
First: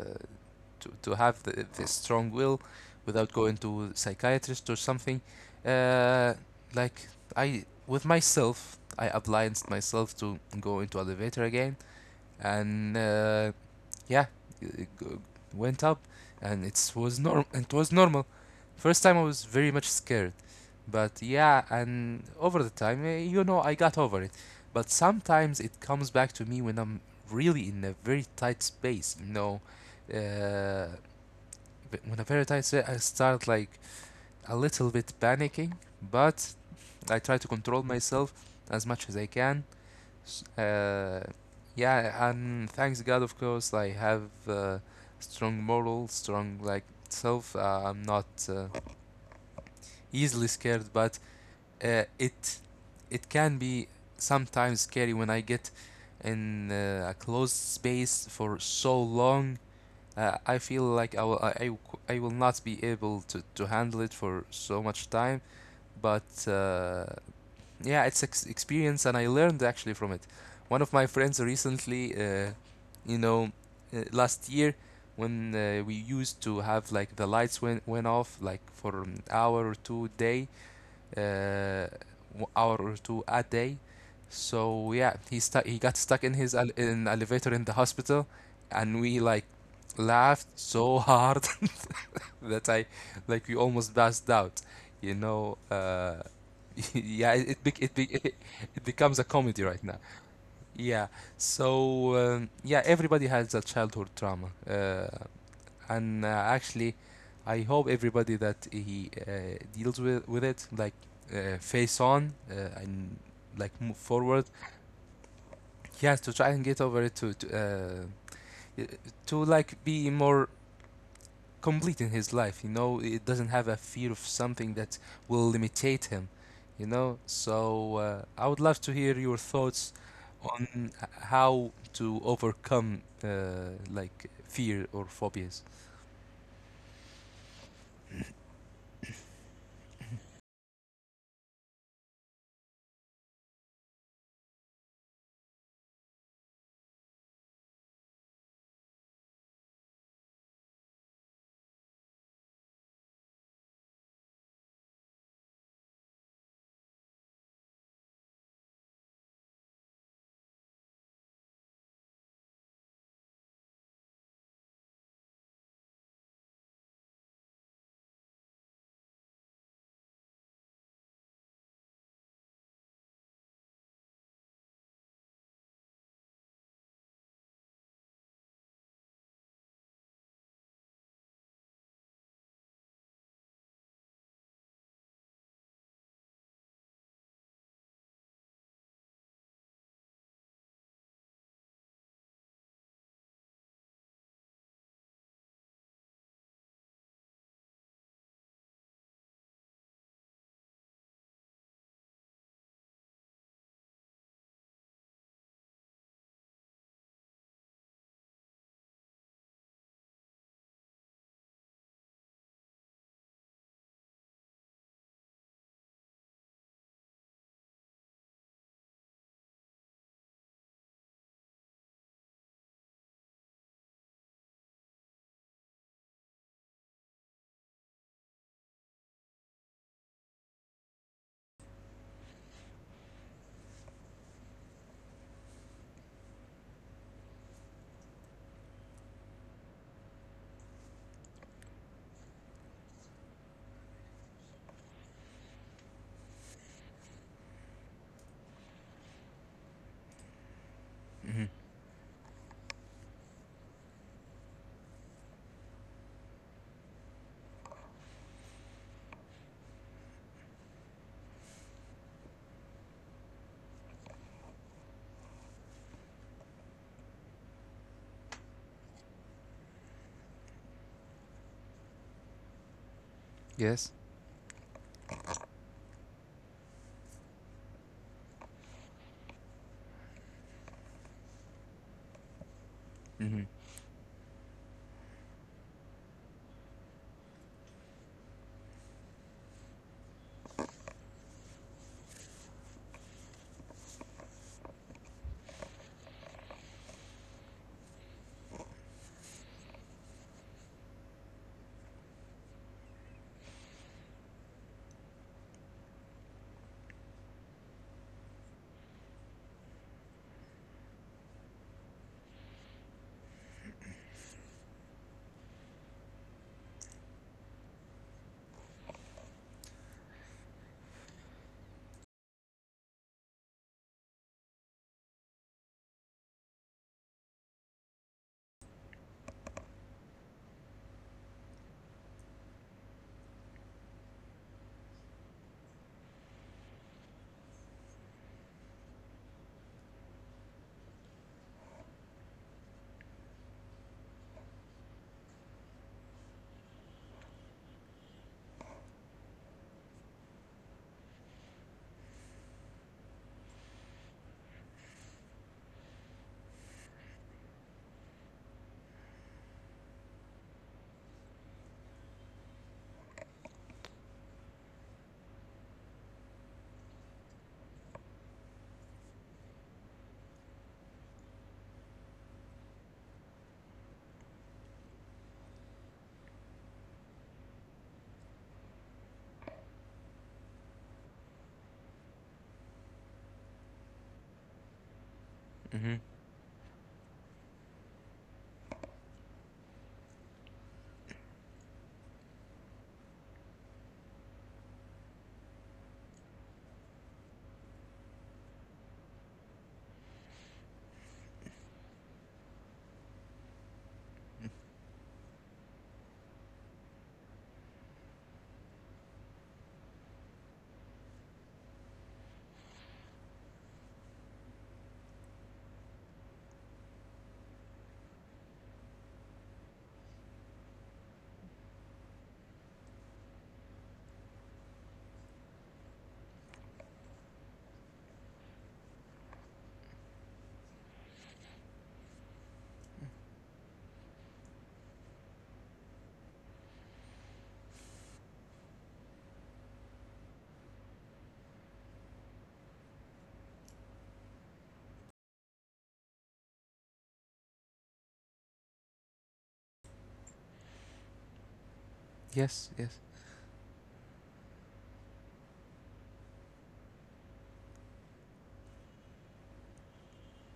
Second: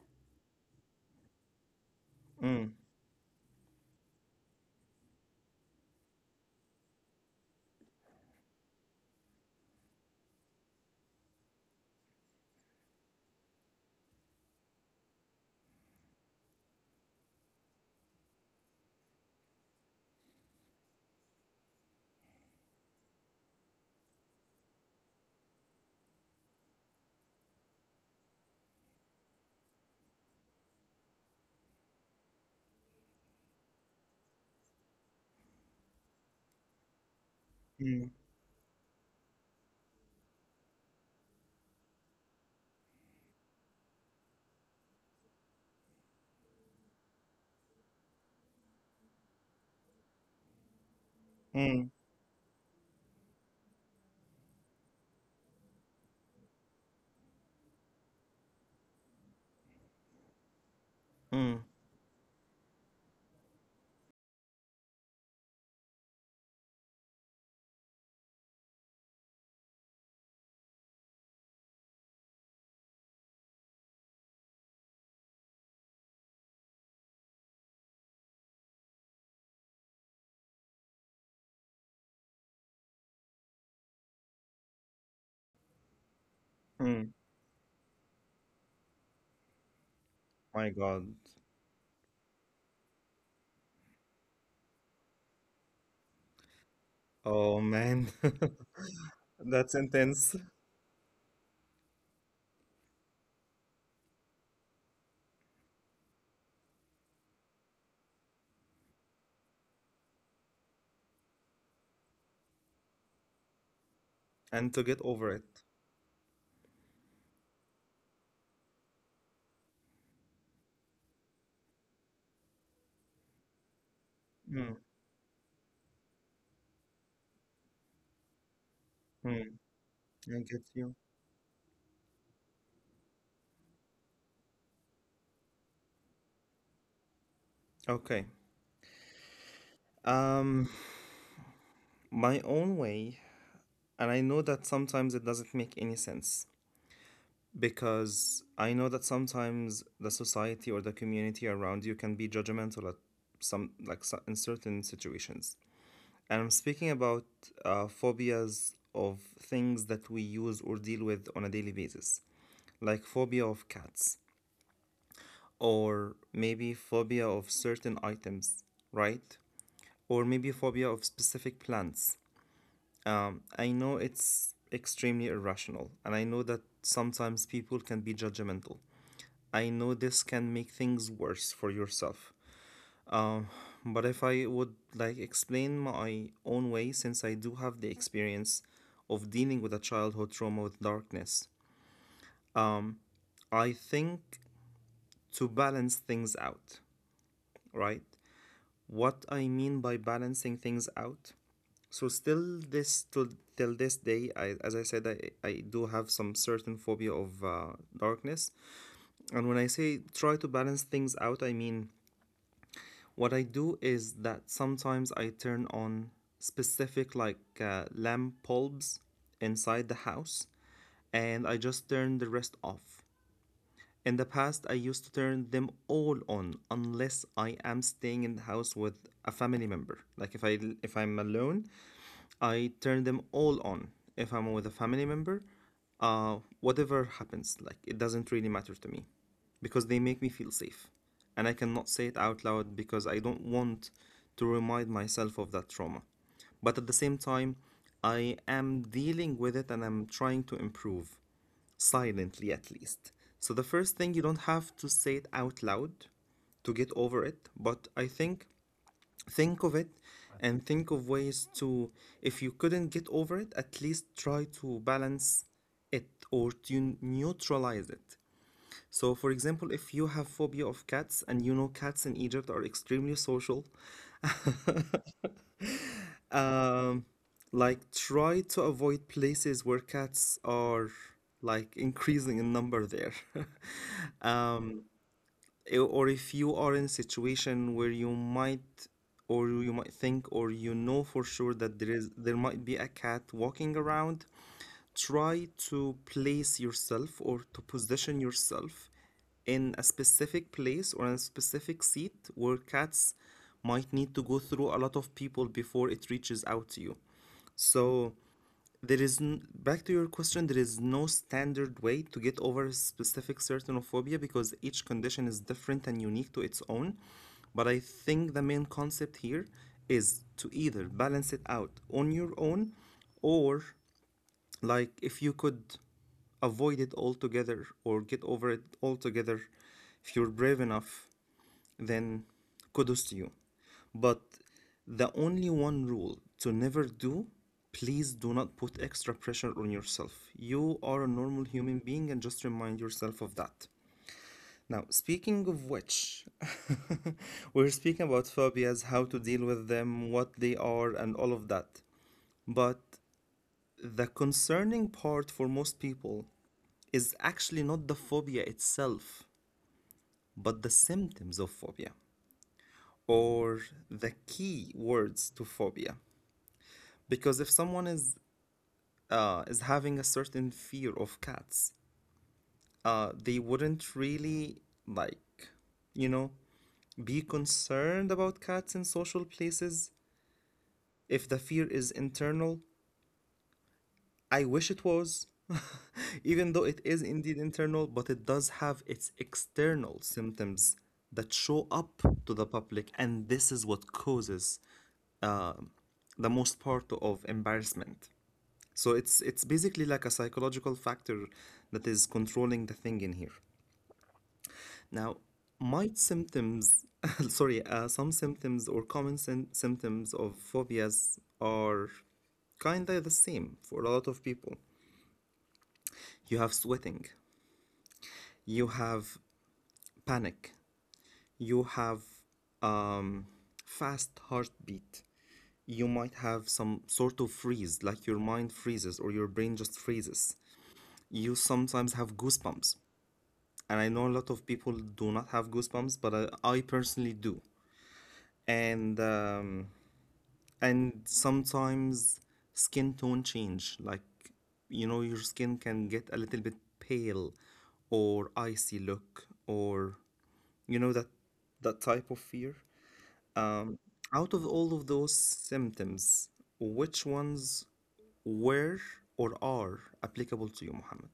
Speaker 2: to have the strong will
Speaker 1: Mm,
Speaker 2: without going to psychiatrist or something. Uh, like I with myself, I obliged myself to go into elevator again, and yeah, it went up, and it was norm. It was normal. First time I was very much scared, but yeah, and over the time, you know, I got over it. But sometimes it comes back to me when I'm really in a very tight space, you know, uh, but whenever I say I start like a little bit panicking, but I try to control
Speaker 1: mm,
Speaker 2: myself as much as I can. Uh, yeah, and thanks God, of course, I have strong moral, strong like self. I'm not uh, easily scared, but
Speaker 1: mm,
Speaker 2: it it can be sometimes scary when I get in a closed space for so long. I feel like
Speaker 1: mm,
Speaker 2: I will not be able to handle it for so much time, but yeah, it's experience and I learned actually from it. One of my friends recently, you know, last year when we used to have like the lights went off like for an hour or two a day, uh, hour or two a day. So yeah, He got stuck in his in
Speaker 1: mm.
Speaker 2: elevator in the hospital, and we like laughed
Speaker 1: My
Speaker 2: so
Speaker 1: God.
Speaker 2: hard that I like we almost passed out. You know, yeah, it,
Speaker 1: Oh
Speaker 2: bec- it be-
Speaker 1: man.
Speaker 2: it becomes a comedy
Speaker 1: That's
Speaker 2: right now.
Speaker 1: intense.
Speaker 2: Yeah. So yeah, everybody has a childhood trauma. And Actually, I hope everybody that he deals with it like face on and like move forward.
Speaker 1: And to get over it.
Speaker 2: He has to try and get over it to like be more complete in his life. You know, it doesn't have a fear of
Speaker 1: Mm,
Speaker 2: something that will limitate him, you know. So I would love to hear your
Speaker 1: mm,
Speaker 2: thoughts
Speaker 1: I get you.
Speaker 2: on how to overcome like fear or phobias.
Speaker 1: Okay. Um, my own way, and I know that sometimes it doesn't make any sense because I know that sometimes the society or the community around you can be judgmental at in certain situations. And I'm speaking about phobias of things that we use or deal with on a daily basis, like phobia of cats, or maybe phobia of certain items, right? Or maybe phobia of specific plants. I know it's extremely irrational, and I know that sometimes people can be judgmental. I know this can make things worse for yourself. Um, but if I would like explain my own way, since I do have the experience of dealing with a childhood trauma with darkness, I think to balance things out, right? What I mean by balancing things out. So still this till till this day, as I said, I do have some certain phobia of darkness. And when I say try to balance things out, I mean what I do is that sometimes I turn on specific like lamp bulbs inside the house, and I just turn the rest off. In the past, I used to turn them all on unless I am staying in the house with a family member. Like if I'm alone, I turn them all on. If I'm with a family member, whatever happens, like it doesn't really matter to me, because they make me feel safe, and I cannot say it out loud because I don't want to remind myself of that trauma. But at the same time, I am dealing with it and I'm trying to improve
Speaker 2: Hmm.
Speaker 1: silently at least. So the first thing, you don't have to say it out loud to get over it, but I think of it and think of ways to, if you couldn't get over it, at least try to balance it or to neutralize it. So, for example, if you have phobia of cats and you know cats in Egypt are extremely social,
Speaker 2: Yes.
Speaker 1: um, like try to avoid places where cats are like increasing in number there.
Speaker 2: Hmm.
Speaker 1: um, or if you are in a situation where you might, or you know for sure that there might be a cat walking around, try to place yourself or to position yourself in a specific place or in a specific seat where cats might need to go through a lot of people before it reaches out to you. So there is, back to your question, there is no standard way to get over a specific certain phobia because each condition is different and unique to its own. But I think the main concept here is to either balance it out on your own, or like, if you could avoid it altogether or get over it altogether, if you're brave enough, then kudos to you. But the only one rule to never do, please do not put extra pressure on yourself. You are a normal human being, and just remind yourself of that. Now, speaking of which, we're speaking about phobias, how to deal with them, what they are, and all of that. But the concerning part for most people is actually not the phobia itself, but the symptoms of phobia or the key words to phobia. Because if someone is having a certain fear of cats, they wouldn't really, like, you know, be concerned about cats in social places if the fear is internal. I wish it was,
Speaker 2: Hmm.
Speaker 1: even though it is indeed internal, but it does have its external symptoms that show up to the public, and this is what causes um, the most part of embarrassment. So it's basically like a psychological factor that is controlling the thing in here. Now, might symptoms, sorry, some symptoms or symptoms of phobias are kinda the same for a lot of people. You have sweating, you have panic. You have um, fast heartbeat. You might have some sort of freeze, like your mind freezes or your brain just freezes. You sometimes have goosebumps. And I know a lot of people do not have goosebumps, but I personally do. And and sometimes skin tone change, like you know your skin can get a little bit pale or icy look, or you know that, that type of fear.
Speaker 2: Yes, yes.
Speaker 1: um, out of all of those symptoms, which ones were or are applicable to you, Muhammad?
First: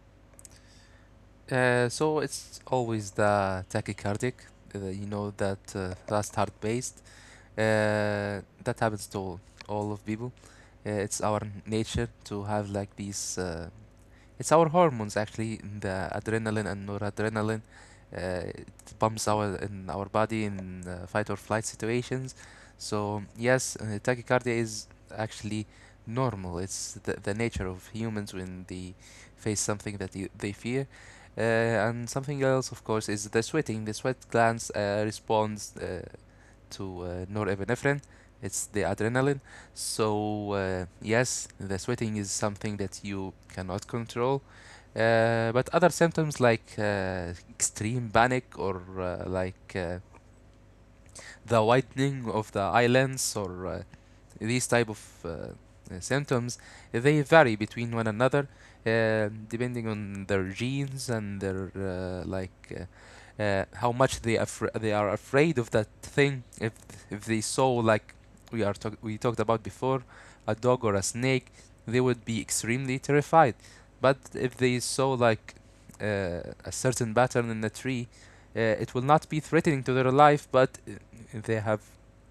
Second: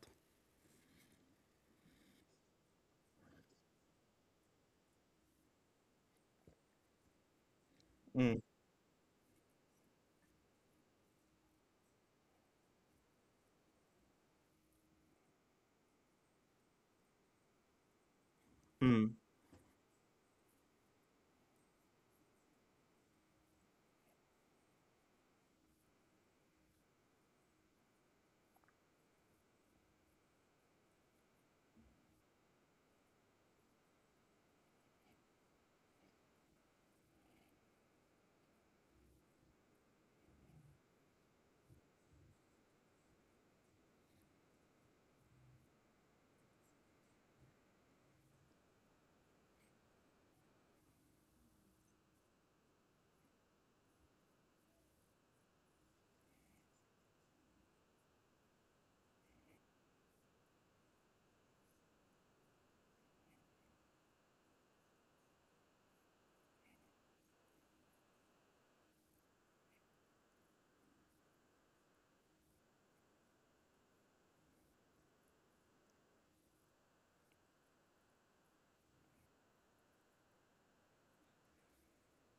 Speaker 2: So it's always the tachycardic, you know, that fast heart based.
Speaker 1: Mm,
Speaker 2: That happens to all of people. It's our nature to have like these it's our hormones actually, the adrenaline and noradrenaline. It
Speaker 1: mm,
Speaker 2: pumps our in our body in fight or flight situations. So yes, tachycardia is actually normal. It's the nature of humans when they face something that they fear. Uh, and something else, of course, is the sweating. The sweat glands responds. To norepinephrine. It's the adrenaline. So yes, the sweating is something that you cannot control. But other symptoms like extreme panic or the whitening of the eyelids or these type of symptoms, they vary between one another depending on their genes and their how much they are afraid of that thing. If they saw like we talked about before, a dog or a snake, they would be extremely terrified. But if they saw like a certain pattern in a tree, it will not be threatening to their life, but they have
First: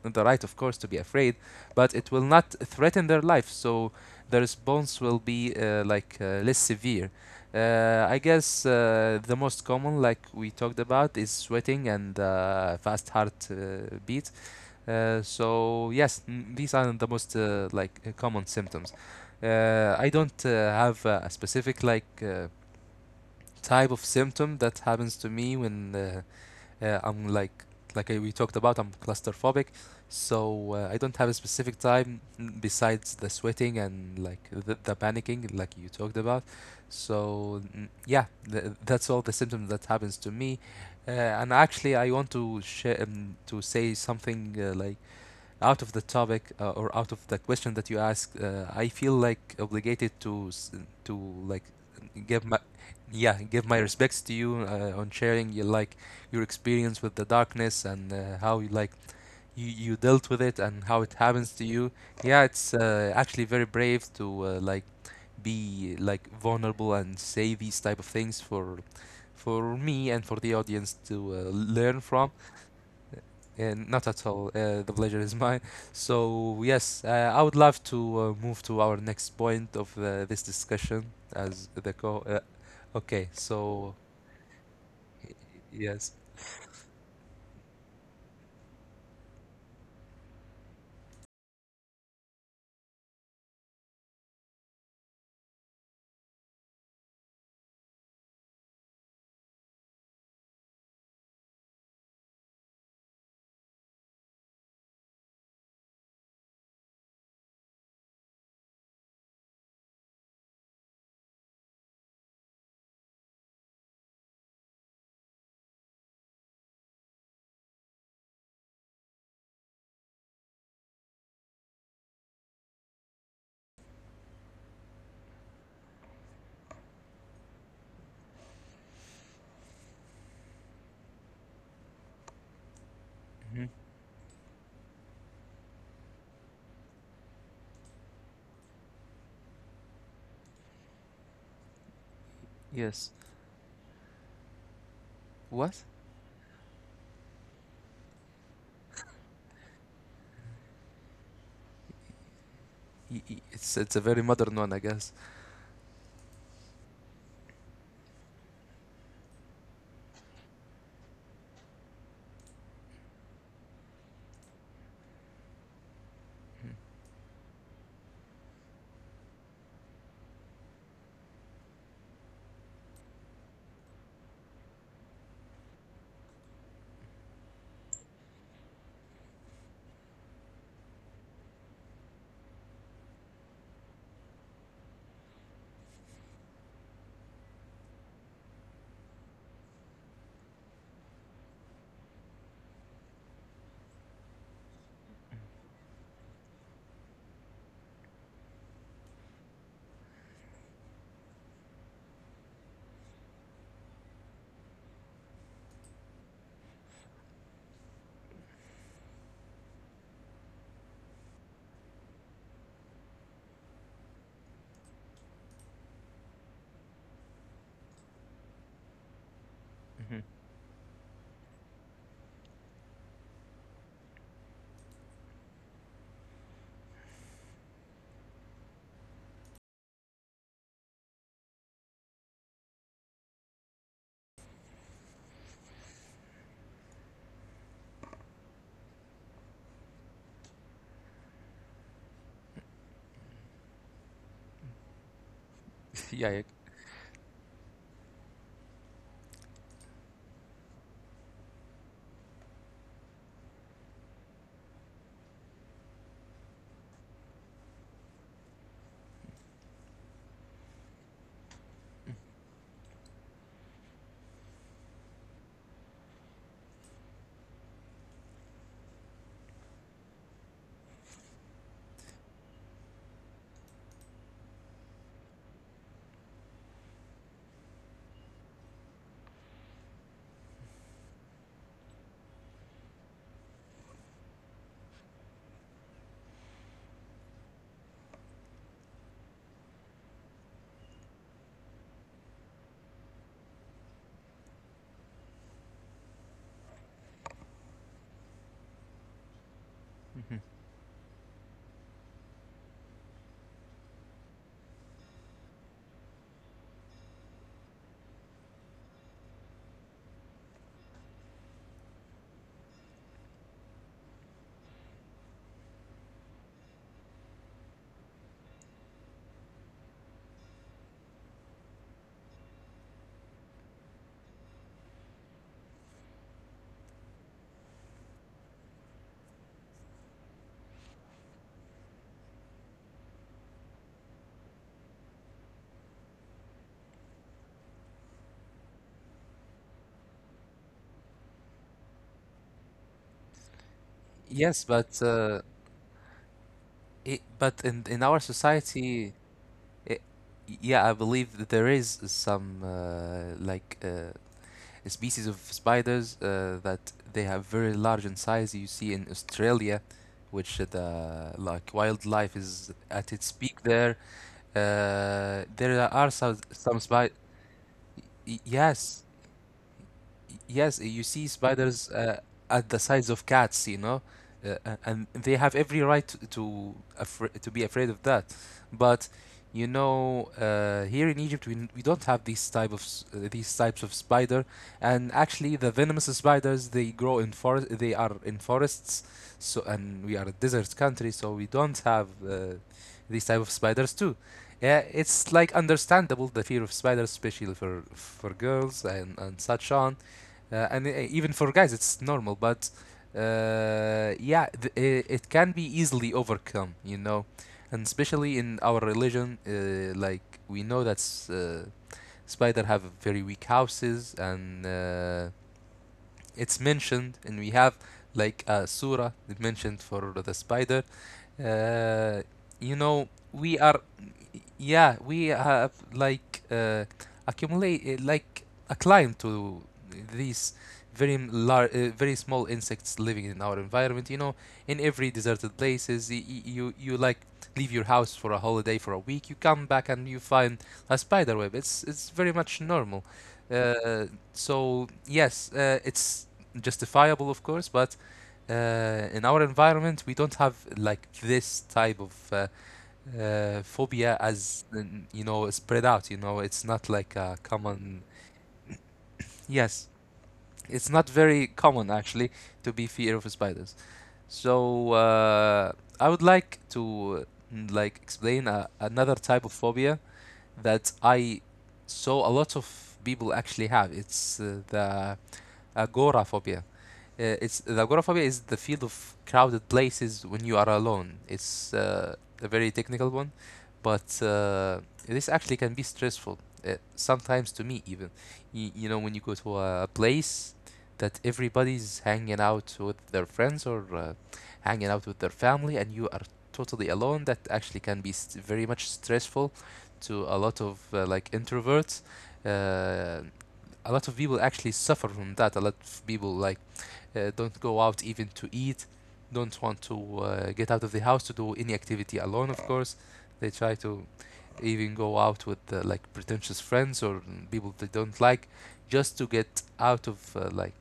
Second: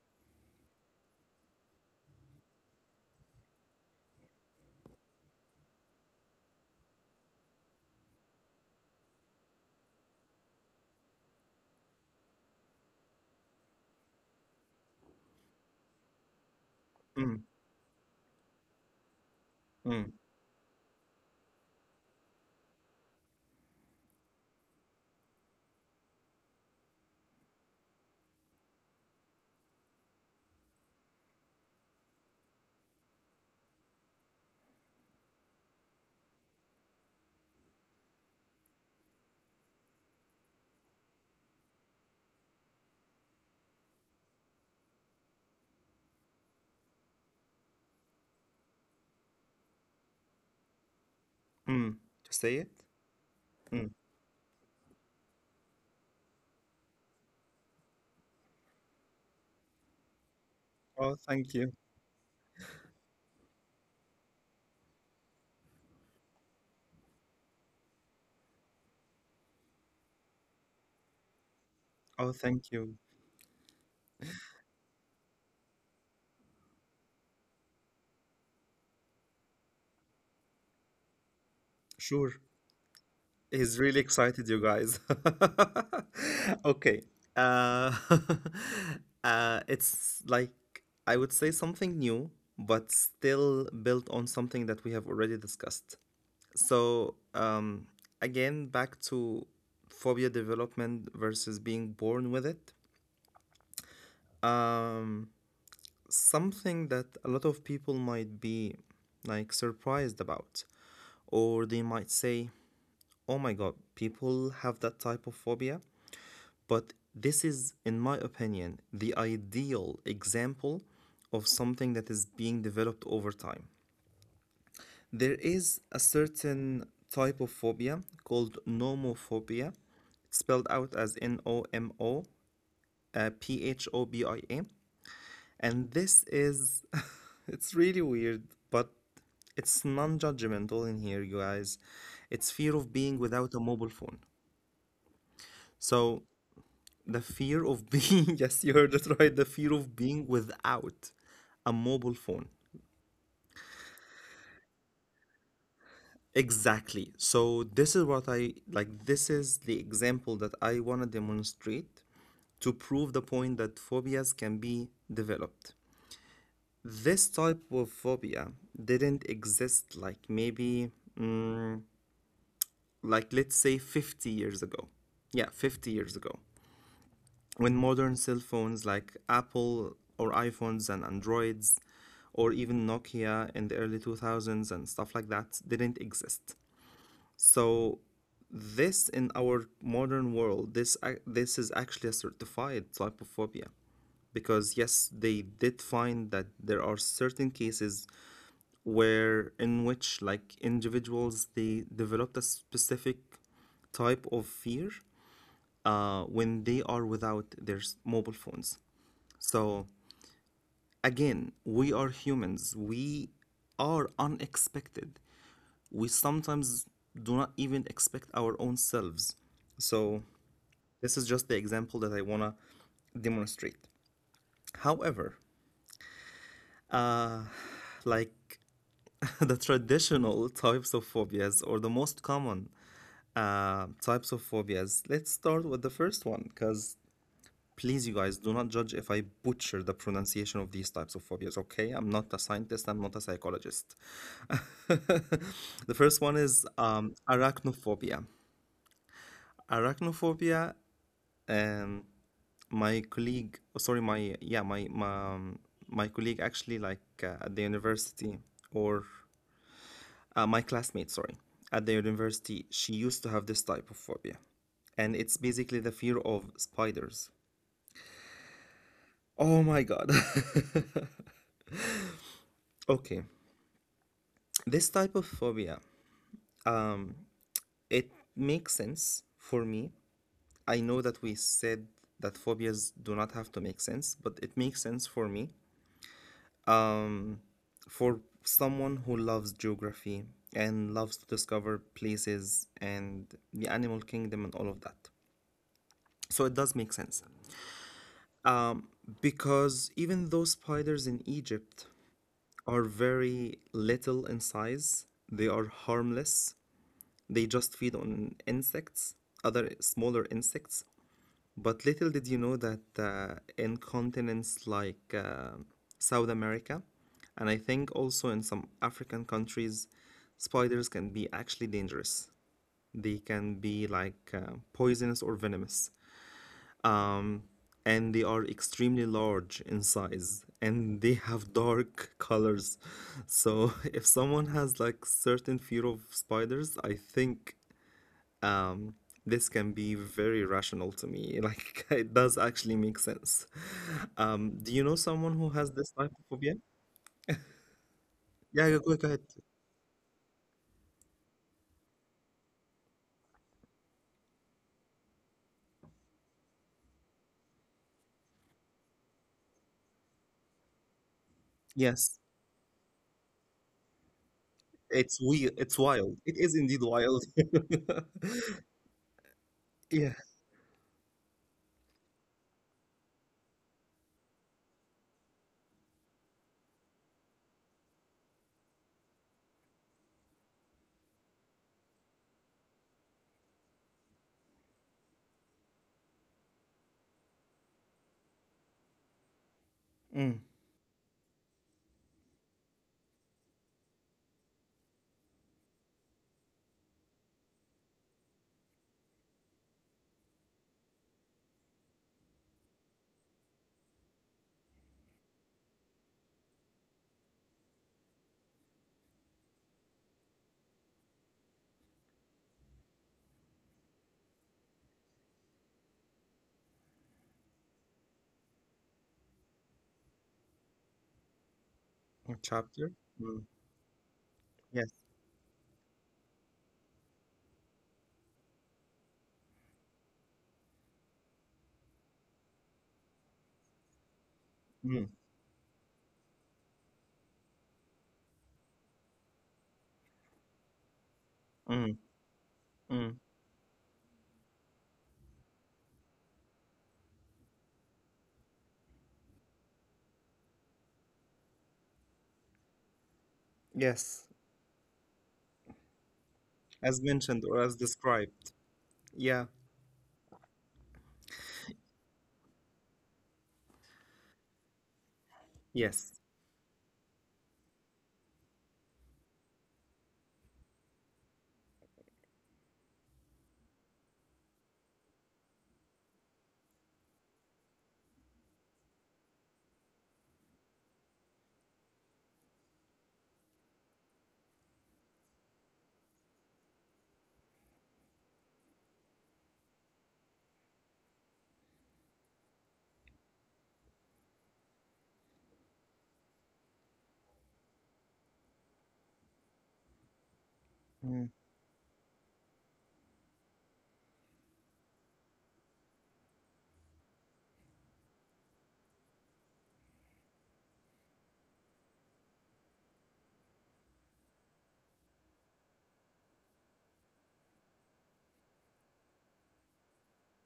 Speaker 2: the right, of course, to be afraid, but it will not threaten their life. So the response will be less severe. I guess the most common, like we talked about, is sweating and fast heart beat. So yes, these are the most
Speaker 1: mm,
Speaker 2: common symptoms. I
Speaker 1: mm,
Speaker 2: don't have a specific like type of symptom that happens to me when I'm like I, we talked about, I'm claustrophobic, so I don't have a specific time besides the sweating and like the panicking, like you talked about. So yeah, that's all the symptoms that happens to me. And actually, I want to share to say something like out of the topic or out of the question that you ask, I feel like obligated to to like
Speaker 1: mm.
Speaker 2: give
Speaker 1: Say
Speaker 2: my
Speaker 1: it.
Speaker 2: yeah give my
Speaker 1: Mm.
Speaker 2: respects to you on sharing your like your experience with the darkness and how you like you dealt with it and how
Speaker 1: Oh,
Speaker 2: it
Speaker 1: thank
Speaker 2: happens to
Speaker 1: you.
Speaker 2: you. Yeah, it's actually very brave to like be like vulnerable and say these type of things for me and for the audience to learn
Speaker 1: Oh,
Speaker 2: from
Speaker 1: thank you.
Speaker 2: and not at all. The pleasure is mine. So yes, I would love to move to our next point of this discussion as the co.
Speaker 1: Sure.
Speaker 2: Okay,
Speaker 1: He's really
Speaker 2: so
Speaker 1: excited, you guys.
Speaker 2: y- yes,
Speaker 1: Okay. uh, it's like, I would say something new but still built on something that we have already discussed. So, again, back to phobia development versus being born with it. Um, something that a lot of people might be like surprised about, or they might say, oh my God, people have that type of phobia. But this is, in my opinion, the ideal example of something that is being developed over time. There is a certain type of phobia called nomophobia, spelled out as NOMO
Speaker 2: hmm
Speaker 1: PHOBIA. And this is, it's really weird, but it's non judgmental in here, you guys. It's fear of
Speaker 2: yes.
Speaker 1: being without a mobile phone.
Speaker 2: What?
Speaker 1: So, the fear of being, yes, you heard it right, the fear of being without a mobile phone.
Speaker 2: It's a very modern one, I guess.
Speaker 1: Exactly. So this is what I like. This is the example that I want to demonstrate to prove the point that phobias can be developed. This type of phobia didn't exist like maybe, mm, like let's say 50 years ago. Yeah, 50 years ago. When modern cell phones like Apple or iPhones and Androids or even Nokia in the early 2000s and stuff like that didn't exist. So this, in our modern world, this is actually a certified type of phobia because, yes, they did find that there are certain cases where in which like individuals, they developed a specific type of fear when they are without mobile phones. So again, we are humans. We are unexpected. We sometimes do not even expect our own selves.
Speaker 2: Mm-hmm.
Speaker 1: So this is just the example that I want to demonstrate. However, like, the traditional types of phobias or the most common types of phobias, let's start with the first one because, please, you guys, do not judge if I butcher the pronunciation of these types of phobias, okay? I'm not a scientist, I'm not a psychologist. The
Speaker 2: Yeah. Yeah.
Speaker 1: first one is arachnophobia. Arachnophobia. um, my colleague, oh, sorry, my yeah my, um, my colleague actually, like at the university or my classmate, sorry, at the university, she used to have this type of phobia, and it's basically the fear of spiders. Oh my god. okay. This type of phobia, it makes sense for me. I know that we said that phobias do not have to make sense, but it makes sense for me, for someone who loves geography and loves to discover places and the animal kingdom and all of that. So it does
Speaker 2: Mhm.
Speaker 1: make sense. Um, because even though spiders in Egypt are very little in size, they are harmless. They just feed on insects, other smaller insects. But little did you know that in continents like South America, and I think also in some African countries, spiders can be actually dangerous. They can be like poisonous or venomous. Um, and they are extremely large in size and they have dark colors. So if someone has like certain fear of spiders, I think um, this can be very rational to me. Like it does actually make sense.
Speaker 2: Yes,
Speaker 1: Do you know
Speaker 2: but
Speaker 1: someone who has this type of phobia?
Speaker 2: it, but in our
Speaker 1: Yeah, yeah, go
Speaker 2: society,
Speaker 1: ahead.
Speaker 2: it, yeah, I believe that there is some species of spiders that they have very large in size. You see in Australia, which the like
Speaker 1: Yes,
Speaker 2: wildlife is at its peak there.
Speaker 1: it's we.
Speaker 2: There
Speaker 1: It's
Speaker 2: are
Speaker 1: wild. It is
Speaker 2: some
Speaker 1: indeed
Speaker 2: spiders.
Speaker 1: wild.
Speaker 2: Yes,
Speaker 1: Yeah.
Speaker 2: Yes, you see spiders at the size of cats, you know, and they have every right to be afraid of that. But you know, here in Egypt, we don't have these type of these types of spider, and actually, the venomous spiders they grow in forest. They are in forests, so and we are a
Speaker 1: Mm.
Speaker 2: desert country, so we don't have these type of spiders too. Yeah, it's like understandable the fear of spiders, especially for for girls and such on. And Even for guys, it's normal, but yeah, it can be easily overcome, you know, and especially in our religion, like we know that spider have very weak houses and it's mentioned and we have like a surah that mentioned for the spider uh,
Speaker 1: A
Speaker 2: you
Speaker 1: chapter.
Speaker 2: know we
Speaker 1: Mm.
Speaker 2: are yeah
Speaker 1: Yes.
Speaker 2: we have like accumulate like acclimated to these very small insects living in our environment, you know, in every
Speaker 1: Mm.
Speaker 2: deserted places, you like leave your house for a holiday for a week, you come back and you find a spider web. It's
Speaker 1: Mm.
Speaker 2: very much normal.
Speaker 1: Mm.
Speaker 2: Uh, so yes, it's justifiable, of course, but in our environment, we don't have like this type of phobia
Speaker 1: Yes.
Speaker 2: as, you know, spread out. You know, it's not like
Speaker 1: As
Speaker 2: a
Speaker 1: mentioned or as
Speaker 2: common.
Speaker 1: described. Yeah.
Speaker 2: Yes, it's not very common actually to be fear of spiders. So I would
Speaker 1: Yes.
Speaker 2: like to, like, explain another type of phobia that I saw a lot of people actually have. It's the agoraphobia. It's agoraphobia is the field of crowded places when you are alone. It's a very technical one, but this actually can be stressful. Sometimes to me even, you know, when you go to a place that everybody's hanging out with their friends or hanging out with their family, and you are totally alone, that actually can be very much stressful to a lot of like
Speaker 1: Mm.
Speaker 2: introverts. Uh, a lot of people actually suffer from that. A lot of people like don't go out even to eat, don't want to get out of the house to do any activity alone, of course. They try to even go out with like pretentious friends or people they don't like, just to get out of like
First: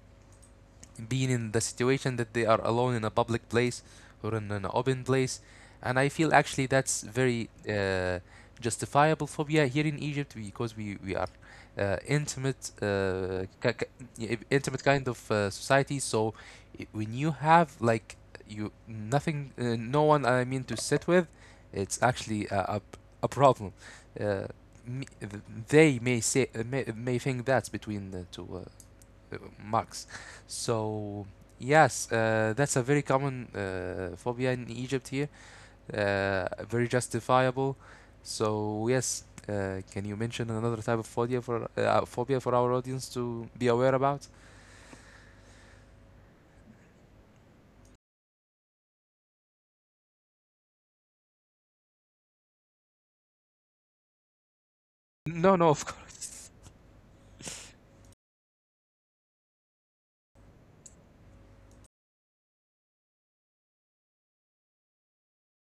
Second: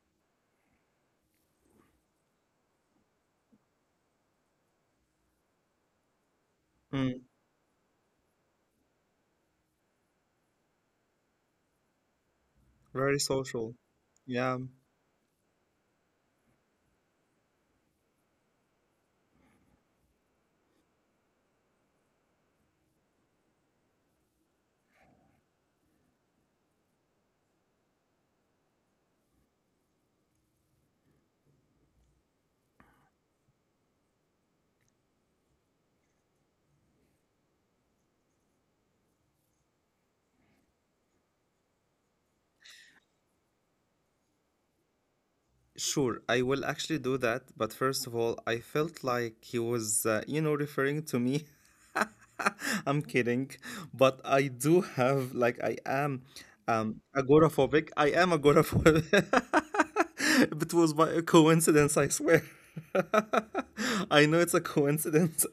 Speaker 2: being in the situation that they are alone in a public place or in an open place. And I feel actually that's
Speaker 1: Mm.
Speaker 2: very justifiable phobia here in Egypt because we are
Speaker 1: Very social.
Speaker 2: yeah,
Speaker 1: Yeah.
Speaker 2: intimate kind of society. So when you have like you nothing, no one I mean to sit with, it's actually a problem. Uh, me, th- they may say, may think that's between the two max. So yes, that's a very common phobia in Egypt here, very justifiable. So yes, can you mention another type of phobia for phobia for our audience to be aware about?
Speaker 1: Sure, I will actually do that. But first of all, I felt like he was, you know, referring to me. I'm kidding. But I do have,
Speaker 2: No, no,
Speaker 1: like,
Speaker 2: of
Speaker 1: I am
Speaker 2: course.
Speaker 1: agoraphobic. I am agoraphobic. It was by a coincidence, I swear. I know it's a coincidence,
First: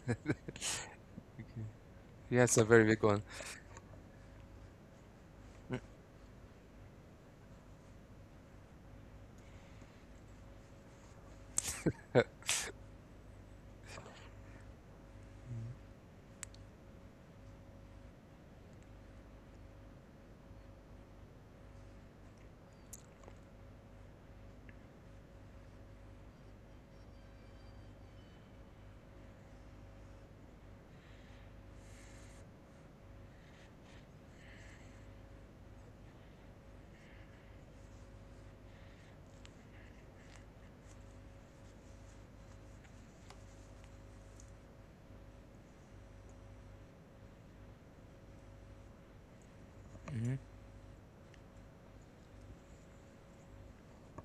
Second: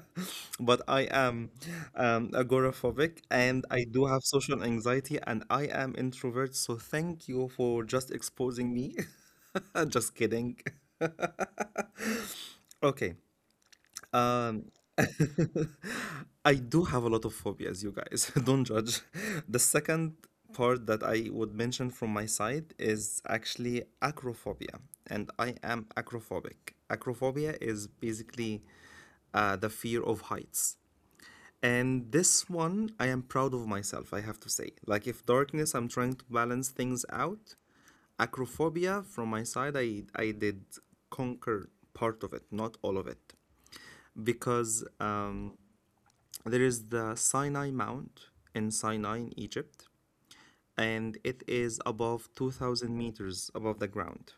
Speaker 1: but I am
Speaker 2: Yes, a very big
Speaker 1: agoraphobic,
Speaker 2: one.
Speaker 1: and I do have social anxiety and I am introvert. So thank you for just exposing me. Just kidding. Okay. Um, I do have a lot of phobias, you guys. Don't judge. The second part that I would mention from my side is actually acrophobia, and I am acrophobic. Acrophobia is basically the fear of heights. And this one, I am proud of myself, I have to say. Like, if darkness, I'm trying to balance things out. Acrophobia, from my side, I did conquer part of it, not all of it. Because um, there is the Sinai Mount in Sinai, in Egypt,
Speaker 2: hmm
Speaker 1: and it is above 2,000 meters above the ground.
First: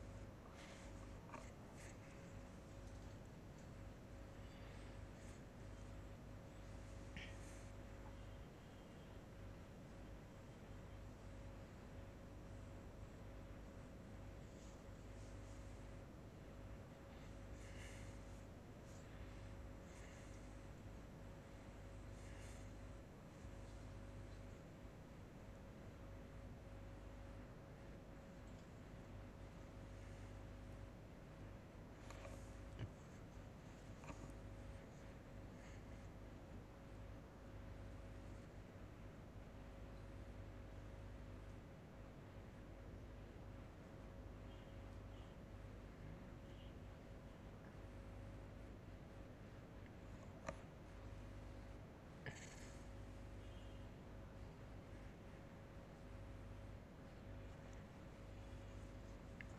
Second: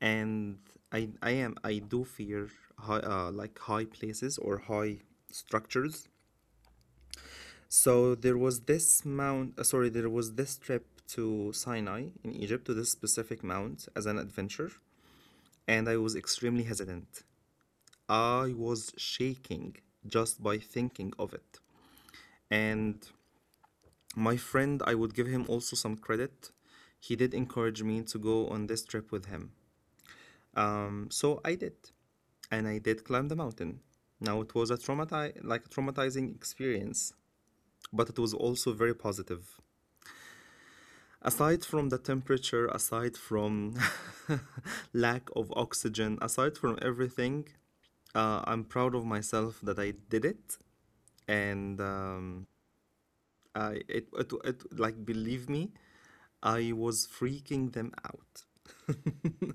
Speaker 1: And I do fear high, like high places or high structures. So there was this mount, sorry, there was this trip to Sinai in Egypt to this specific mount as an adventure, and I was extremely hesitant. I was shaking just by thinking of it. And my friend, I would give him also some credit. He did encourage me to go on this trip with him. So I did, and I did climb the mountain. Now it was a like a traumatizing experience, but it was also very positive. Aside from the temperature, aside from lack of oxygen, aside from everything, I'm proud of myself that I did it, and I it, it it like, believe me, I was freaking them out.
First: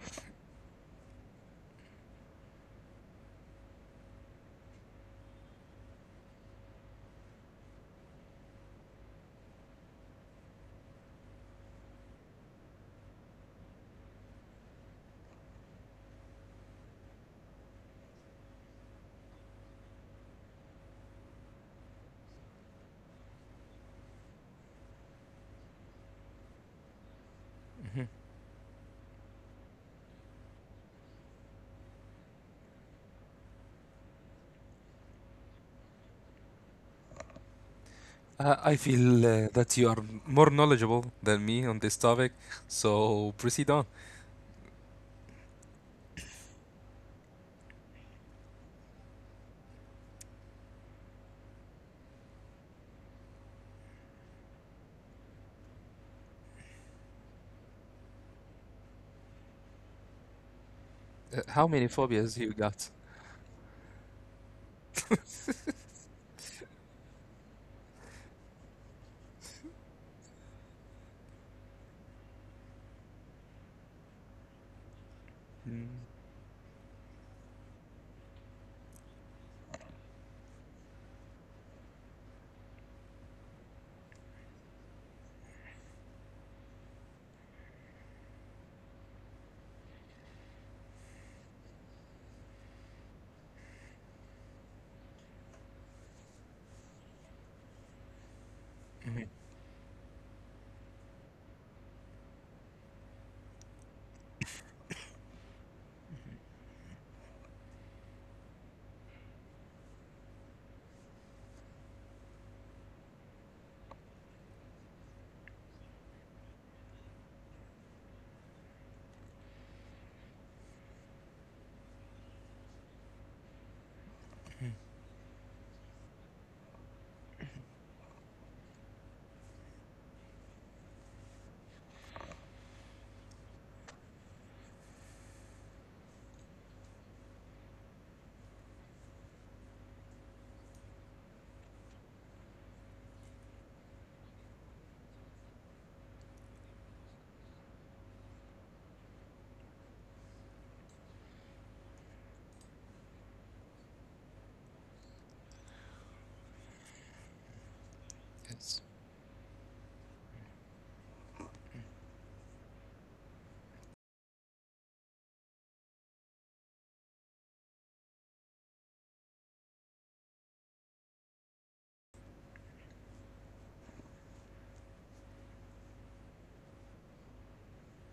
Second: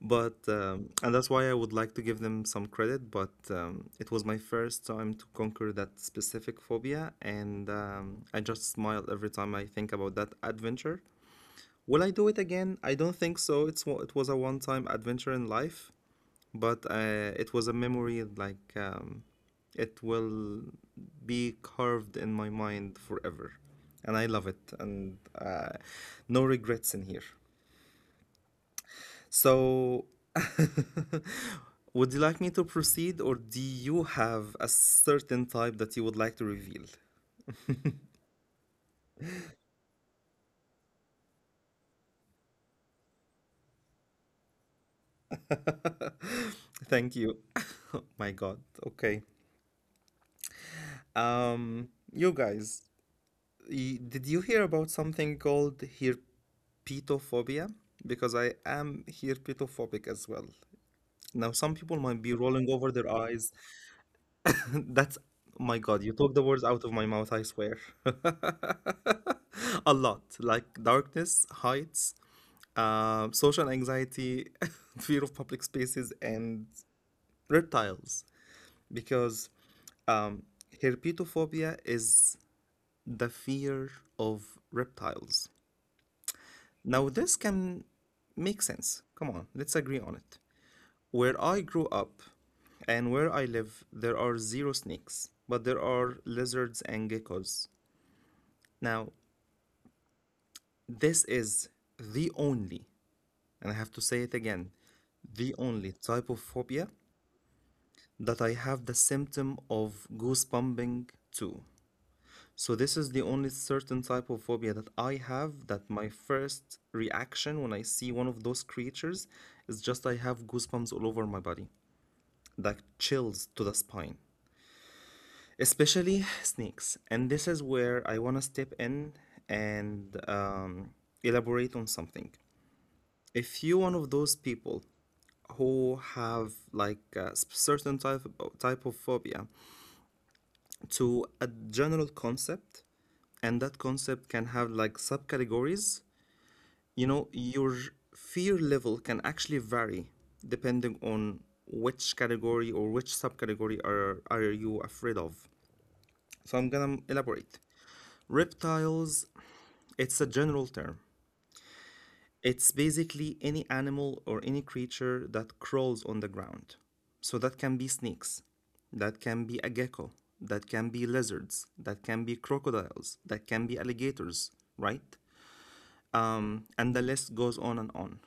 Speaker 1: But and that's why I would like to give them some credit. But it was my first time to conquer that specific phobia, and I just smile every time I think about that adventure. Will I do it again? I don't think so. It was a one-time adventure in life, but it was a memory like it will be carved in my mind forever, and I love it, and no regrets in here.
Speaker 2: hmm
Speaker 1: So would you like me to proceed, or do you have a certain type that you would like to reveal?
Speaker 2: I feel that you are more knowledgeable than me on this topic, so proceed on.
Speaker 1: thank you. Oh my god. Okay. You guys, did you hear about something called herpetophobia? Because I am herpetophobic as well. Now,
Speaker 2: How
Speaker 1: some
Speaker 2: many
Speaker 1: people might be
Speaker 2: phobias you
Speaker 1: rolling over
Speaker 2: got?
Speaker 1: their eyes. That's, my God, you took the words out of my mouth, I swear. A lot, like darkness, heights, social anxiety, fear of public
Speaker 2: Mm-hmm.
Speaker 1: spaces, and reptiles. Because um, herpetophobia is the fear of reptiles. Now, this can make sense. Come on, let's agree on it. Where I grew up and where I live, there are zero snakes, but there are lizards and geckos. Now, this is the only, and I have to say it again, the only type of phobia that I have the symptom of goosebumping to. So this is the only certain type of phobia that I have, that my first reaction when I see one of those creatures is just I have goosebumps all over my body, like chills to the spine, especially snakes. And this is where I want to step in and elaborate on something. If you're one of those people who have like a certain type of phobia to a general concept, and that concept can have like subcategories, you know, your fear level can actually vary depending on which category or which subcategory are you afraid of. So I'm gonna elaborate. Reptiles, it's a general term. It's basically any animal or any creature that crawls on the ground. So that can be snakes, that can be a gecko, that can be lizards, that can be crocodiles, that can be alligators, right? And the list goes on and on.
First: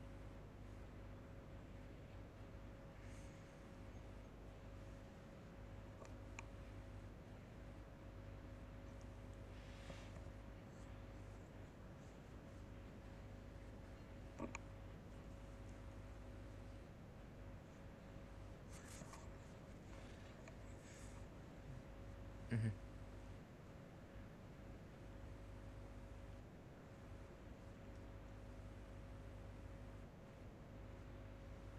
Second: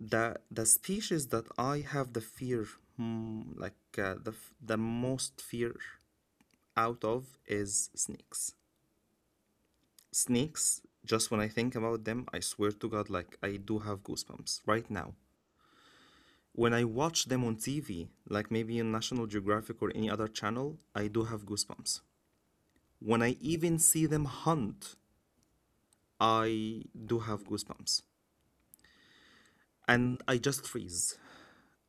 Speaker 1: The species that I have the fear, like the the most fear out of is snakes. Snakes. Just when I think about them, I swear to God, like I do have goosebumps right now. When I watch them on TV, like maybe in National Geographic or any other channel, I do have goosebumps.
Speaker 2: Mm-hmm.
Speaker 1: When I even see them hunt, I do have goosebumps, and I just freeze.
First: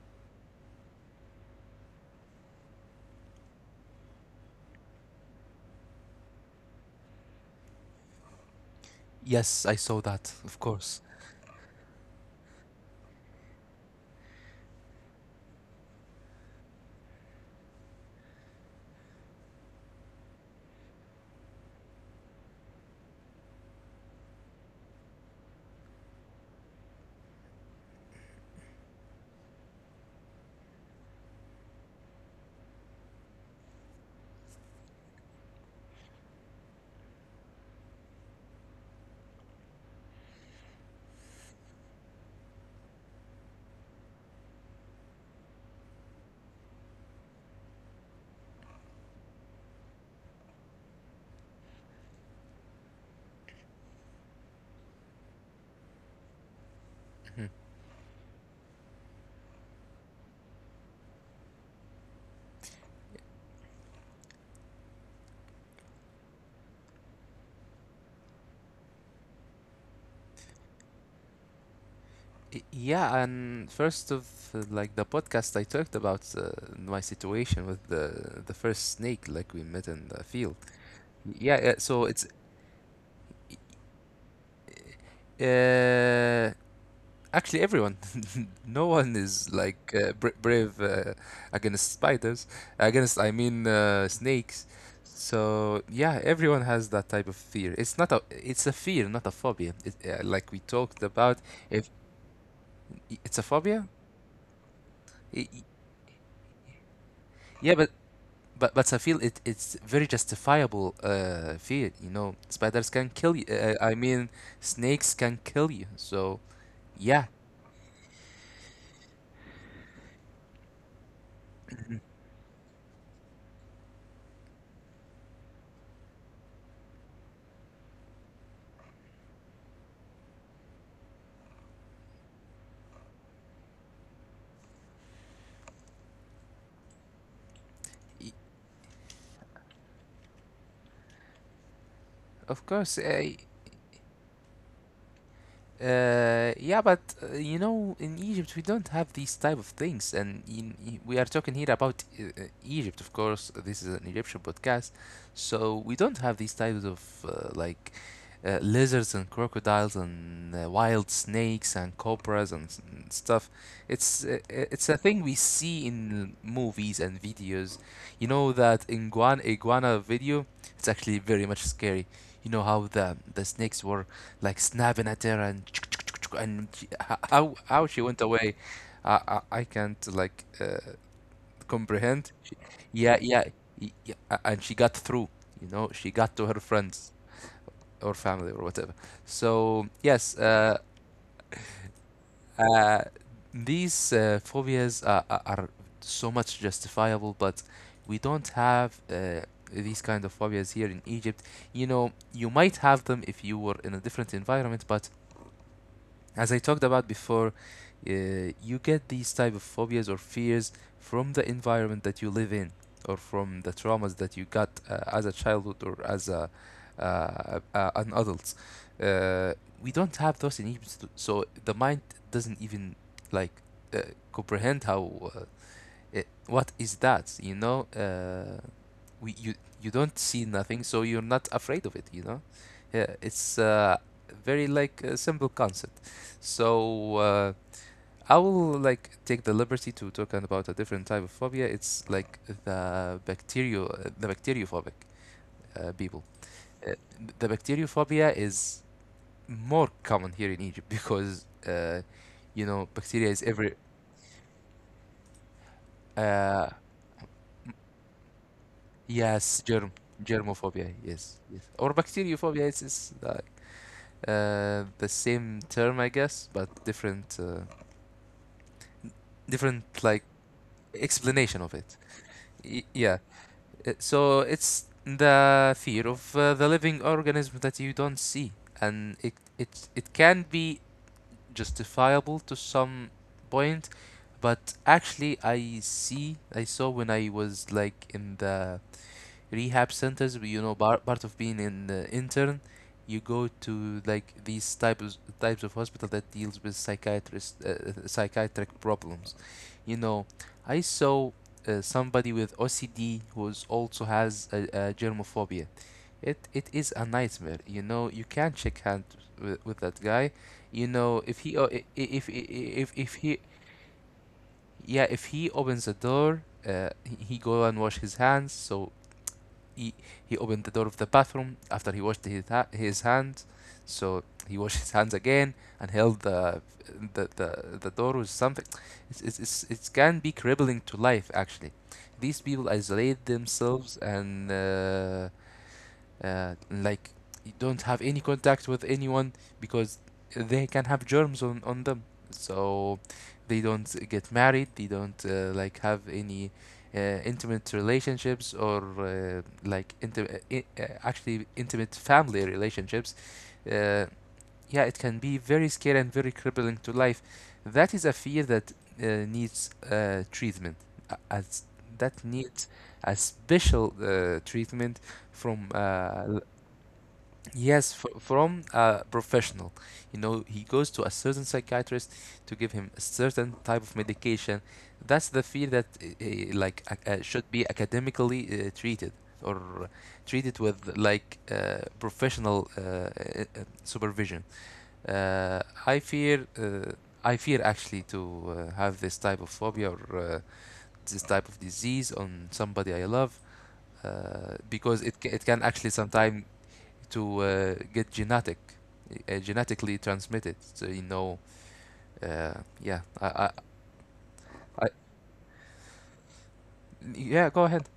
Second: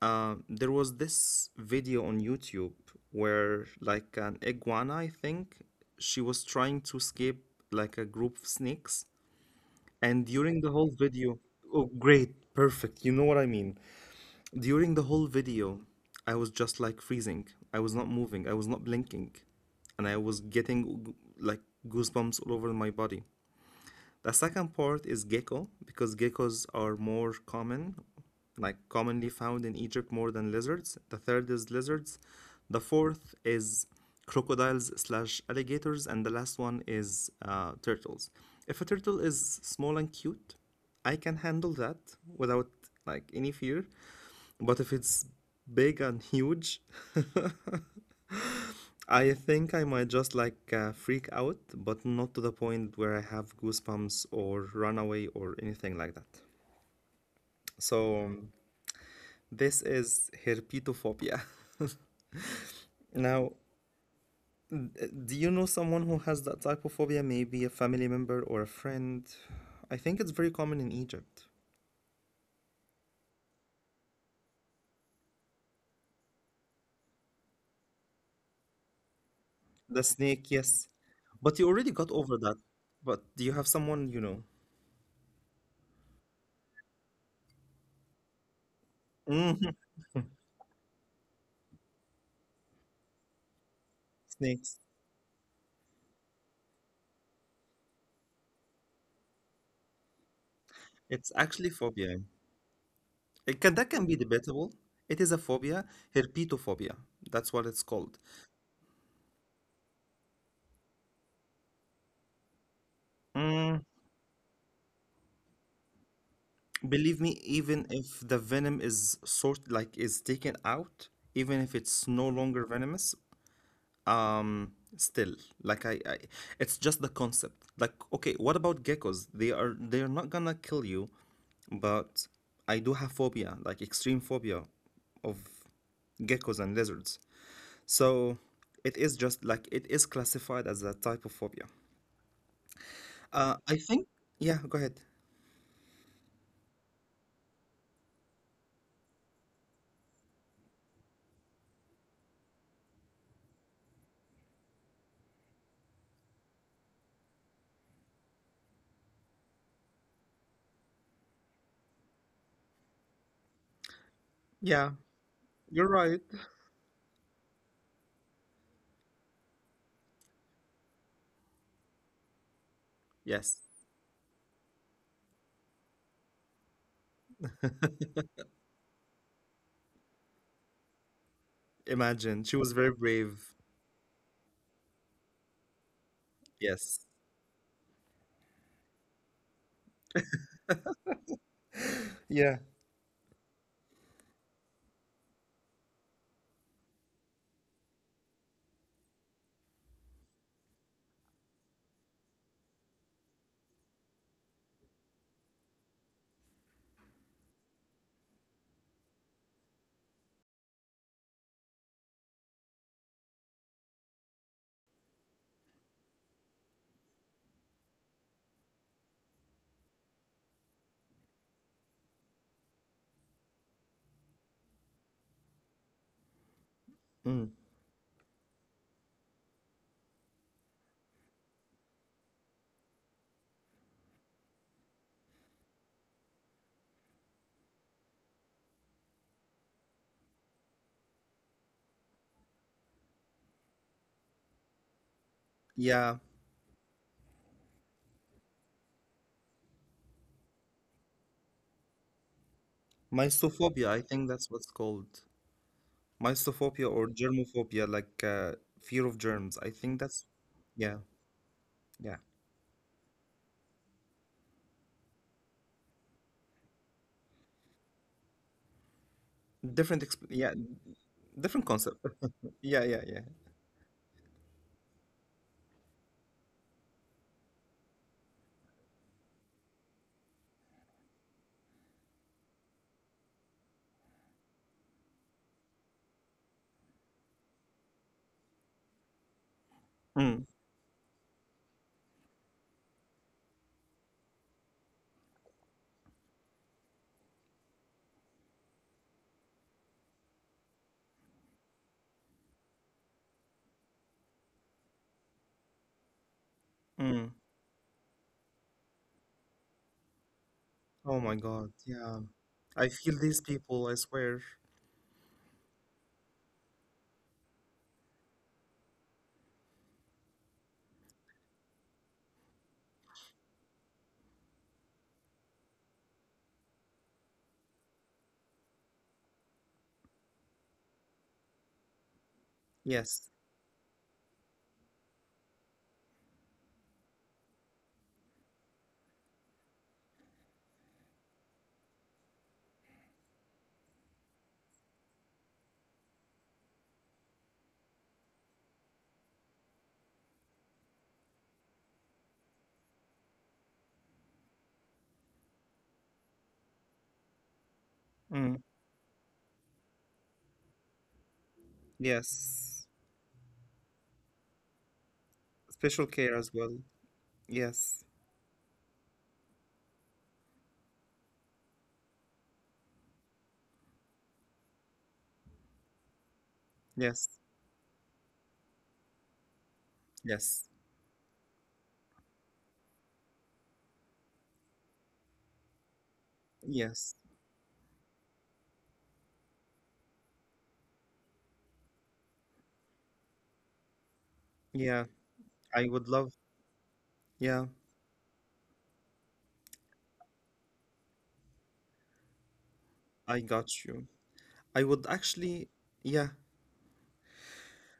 Speaker 1: There was this video on YouTube where, like, an iguana, I think, she was trying to escape like a group of snakes.
Speaker 2: Yes, I saw
Speaker 1: And
Speaker 2: that, of
Speaker 1: during the whole
Speaker 2: course.
Speaker 1: video, oh, great, perfect, you know what I mean. During the whole video, I was just like freezing. I was not moving, I was not blinking, and I was getting like goosebumps all over my body. The second part is gecko, because geckos are more common, like commonly found in Egypt more than lizards. The third is lizards. The fourth is crocodiles slash alligators, and the last one is turtles. If a turtle is small and cute, I can handle that without like any fear. But if it's big and huge, I think I might just like freak out, but not to the point where I have goosebumps or run away or anything like that.
Speaker 2: Mhm.
Speaker 1: So this is herpetophobia. Now, d- do you know someone who has that type of phobia? Maybe a family member or a friend? I think it's very common in Egypt.
Speaker 2: Yeah, and first of like the podcast I talked about my situation with the first snake like we met in
Speaker 1: The
Speaker 2: the field.
Speaker 1: snake, yes.
Speaker 2: Yeah, yeah,
Speaker 1: But you
Speaker 2: so
Speaker 1: already
Speaker 2: it's
Speaker 1: got over that. But do you have someone you know?
Speaker 2: uh, actually everyone. No one is like
Speaker 1: Mhm.
Speaker 2: brave against spiders, against, I mean, snakes.
Speaker 1: Snakes.
Speaker 2: So yeah, everyone has that type of fear. It's a fear, not a phobia. Like we talked about,
Speaker 1: It's actually
Speaker 2: if.
Speaker 1: phobia.
Speaker 2: It's a
Speaker 1: It
Speaker 2: phobia?
Speaker 1: can that can be debatable. It
Speaker 2: Y-
Speaker 1: is a
Speaker 2: y-
Speaker 1: phobia, herpetophobia. That's
Speaker 2: Yeah,
Speaker 1: what
Speaker 2: but
Speaker 1: it's called.
Speaker 2: but I feel it it's very justifiable fear, you know. Spiders can kill you.
Speaker 1: Mm.
Speaker 2: I mean, snakes can kill you. So, yeah,
Speaker 1: Believe me, even if the venom is sort like is taken out, even if it's no longer venomous, um, still like it's just the concept. Like, okay, what about geckos? They are not gonna kill you, but I do have phobia, like extreme phobia, of geckos and lizards.
Speaker 2: y-
Speaker 1: So it is just like it is classified as a type of phobia.
Speaker 2: of course.
Speaker 1: I think, yeah, go ahead.
Speaker 2: Yeah, but you know, in Egypt we don't have these type of things, and in, we are talking here about Egypt, of course. This is an Egyptian podcast, so we don't have these types of like lizards and crocodiles and wild snakes and cobras and, and stuff. It's a
Speaker 1: Yeah,
Speaker 2: thing we see
Speaker 1: you're right.
Speaker 2: in movies and videos. You know that iguana video. It's actually very much scary. You know how the
Speaker 1: Yes.
Speaker 2: snakes were like snapping at her, and she, how she went away, I can't like comprehend.
Speaker 1: Imagine. She was very
Speaker 2: Yeah, yeah,
Speaker 1: brave.
Speaker 2: yeah, and she got through. You know, she got to her
Speaker 1: Yes.
Speaker 2: friends or family or whatever. So yes,
Speaker 1: Yeah.
Speaker 2: uh, these phobias are, are so much justifiable, but we don't have. These kind of phobias here in Egypt, you know, you might have them if you were in a different environment, but as I talked about before, uh, you get these type of phobias or fears from the environment that you live in, or from the traumas that you got as a childhood or as a an adult. Uh, we don't have those in Egypt, so the mind doesn't even like uh, comprehend how what is that,
Speaker 1: Mm.
Speaker 2: you know. We You you don't see nothing, so you're not afraid of it. You know, yeah, it's very like a simple concept. So I will like take the liberty to talk about a different type of phobia. It's like the bacteriophobic
Speaker 1: Yeah.
Speaker 2: people. Uh, the bacteriophobia is more common here in Egypt because you know bacteria is every
Speaker 1: Mysophobia, I think that's what's called.
Speaker 2: uh,
Speaker 1: Mysophobia or germophobia, like fear of germs.
Speaker 2: yes,
Speaker 1: I think that's,
Speaker 2: germophobia,
Speaker 1: yeah,
Speaker 2: yes, yes, or
Speaker 1: yeah.
Speaker 2: bacteriophobia, it's the same term, I guess, but different, different
Speaker 1: Different, exp
Speaker 2: like
Speaker 1: yeah,
Speaker 2: explanation
Speaker 1: different
Speaker 2: of
Speaker 1: concept.
Speaker 2: it.
Speaker 1: Yeah, yeah, yeah.
Speaker 2: Yeah. So it's the fear of the living organism that you don't see, and it can be justifiable to some point, but actually I saw when I was like in the rehab centers,
Speaker 1: Mm,
Speaker 2: you know, part of being an intern, you go to like these types of hospital that deals with psychiatrist psychiatric problems. You know, I saw somebody with OCD who also has a germophobia. It is a
Speaker 1: mm.
Speaker 2: nightmare, you know, you can't shake hands with that guy. You
Speaker 1: Oh
Speaker 2: know,
Speaker 1: my
Speaker 2: if he
Speaker 1: God.
Speaker 2: o- i- i-
Speaker 1: Yeah.
Speaker 2: if I-
Speaker 1: I feel
Speaker 2: if
Speaker 1: these
Speaker 2: he
Speaker 1: people, I swear.
Speaker 2: yeah, if he opens the door, he go and wash his hands. So he, he opened the door of the bathroom after he washed his hands. So he washed his hands again and held the door with something. It's, it can be crippling to life, actually. These people
Speaker 1: Yes.
Speaker 2: isolate themselves and like you don't have any contact with anyone because they can have germs on them. So they don't get married, they don't like have any uh, intimate relationships or actually intimate family relationships. uh, yeah, it can be very scary and very crippling to life. That is a fear
Speaker 1: Mm,
Speaker 2: that needs treatment, as that needs
Speaker 1: yes.
Speaker 2: a special treatment from
Speaker 1: Special care as well. Yes.
Speaker 2: yes, fr from a professional. You know, he goes to a certain psychiatrist to give him a certain type of medication. That's the field that like,
Speaker 1: Yes,
Speaker 2: should be academically treated, or
Speaker 1: yes,
Speaker 2: treated with like professional supervision. Uh, I fear, uh,
Speaker 1: yes.
Speaker 2: I fear actually to have this type of phobia or this type of disease on somebody I love.
Speaker 1: Yeah,
Speaker 2: Because it can
Speaker 1: I would
Speaker 2: actually
Speaker 1: love.
Speaker 2: sometimes to
Speaker 1: Yeah,
Speaker 2: get genetic, genetically transmitted. So you know, uh, yeah,
Speaker 1: I got you. I would
Speaker 2: I,
Speaker 1: actually, yeah,
Speaker 2: yeah, go ahead.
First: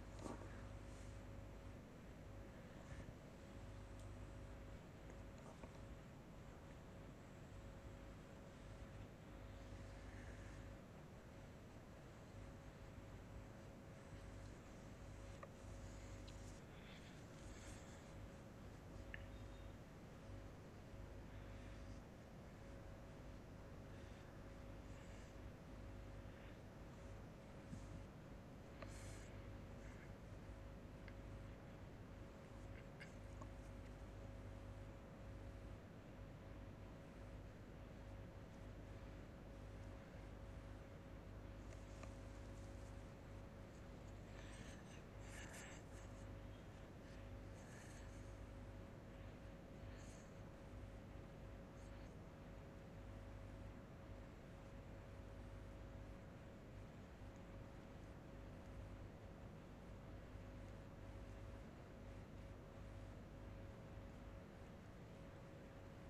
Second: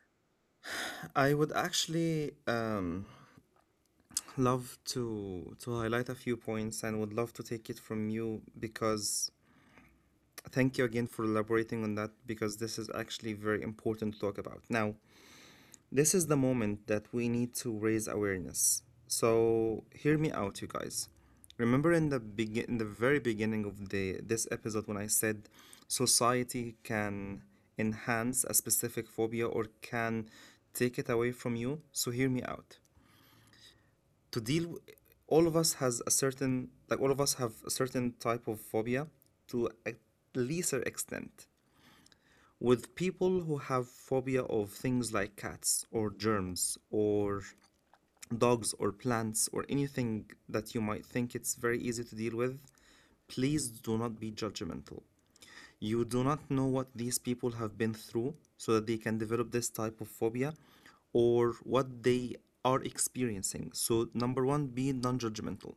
Speaker 1: I would actually love to highlight a few points, and would love to take it from you because thank you again for elaborating on that, because this is actually very important to talk about. Now, this is the moment that we need to raise awareness. So hear me out, you guys. Remember in the very beginning of the this episode, when I said society can enhance a specific phobia or can take it away from you. So hear me out. To deal, all of us have a certain type of phobia to a lesser extent. With people who have phobia of things like cats or germs or dogs or plants or anything that you might think it's very easy to deal with, please do not be judgmental. You do not know what these people have been through so that they can develop this type of phobia or what they are experiencing. So, number one, be non judgmental.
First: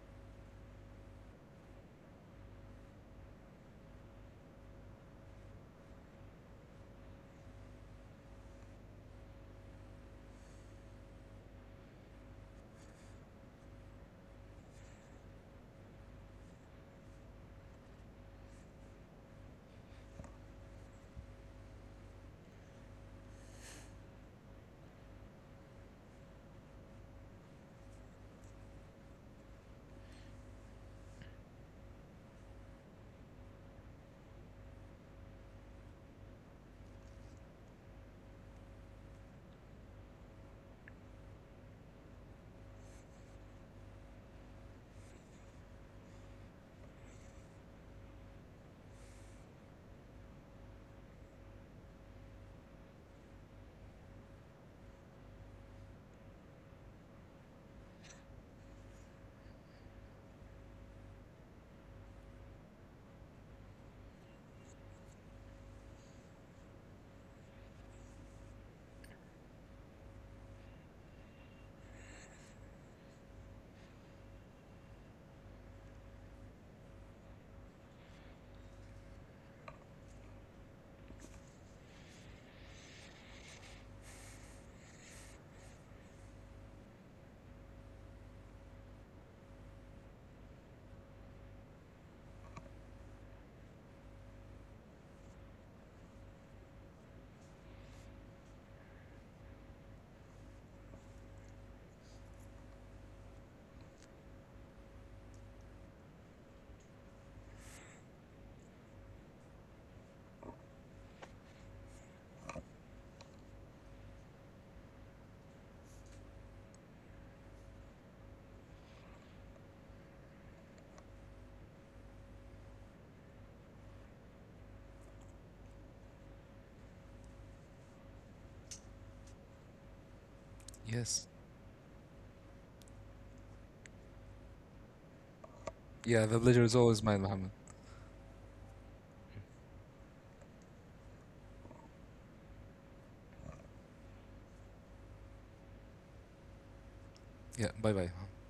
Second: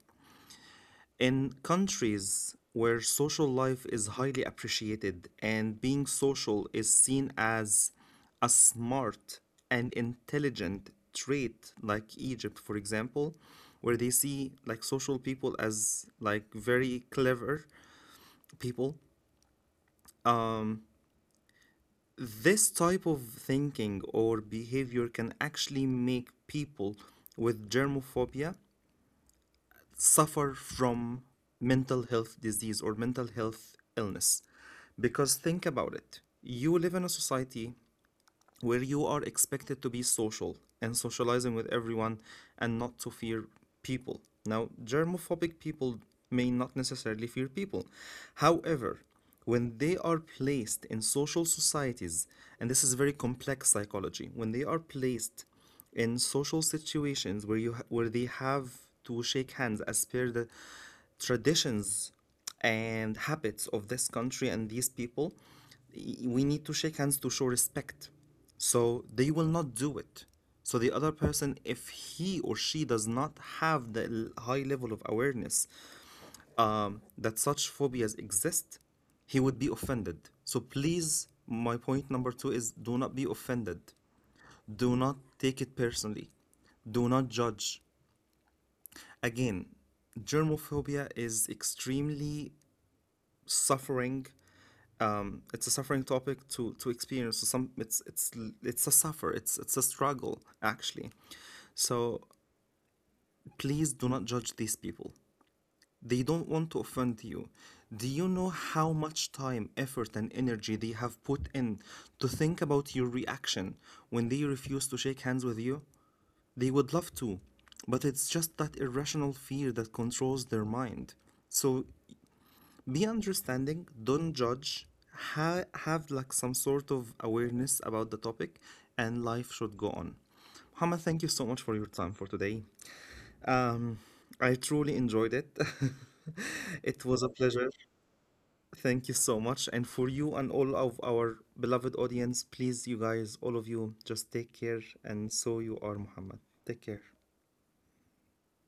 Speaker 1: In countries where social life is highly appreciated and being social is seen as a smart and intelligent trait, like Egypt, for example, where they see like social people as like very clever people, this type of thinking or behavior can actually make people with germophobia suffer from mental health disease or mental health illness. Because think about it, you live in a society where you are expected to be social and socializing with everyone, and not to fear people. Now, germophobic people may not necessarily fear people. However, when they are placed in social societies, and this is very complex psychology, when they are placed in social situations where you where they have to shake hands as per the traditions and habits of this country and these people, we need to shake hands to show respect, so they will not do it. So the other person, if he or she does not have the high level of awareness that such phobias exist, he would be offended. So please, my point number two is do not be offended. Do not take it personally. Do not judge. Again, germophobia is extremely suffering, it's a suffering topic to experience. So some it's a suffer. It's a struggle actually. So please do not judge these people. They don't want to offend you. Do you know how much time, effort, and energy they have put in to think about your reaction when they refuse to shake hands with you? They would love to, but it's just that irrational fear that controls their mind. So be understanding, don't judge, have like some sort of awareness about the topic, and life should go on. Muhammad, thank you so
Speaker 2: Yes.
Speaker 1: much for your time for today. I truly enjoyed it.
Speaker 2: Yeah, the pleasure is
Speaker 1: it
Speaker 2: always
Speaker 1: was a
Speaker 2: mine, Muhammad.
Speaker 1: pleasure. Thank you so much. And for you and all of our beloved audience, please, you guys, all of you, just take care. And so you are, Muhammad. Take care.
Speaker 2: Yeah, bye bye.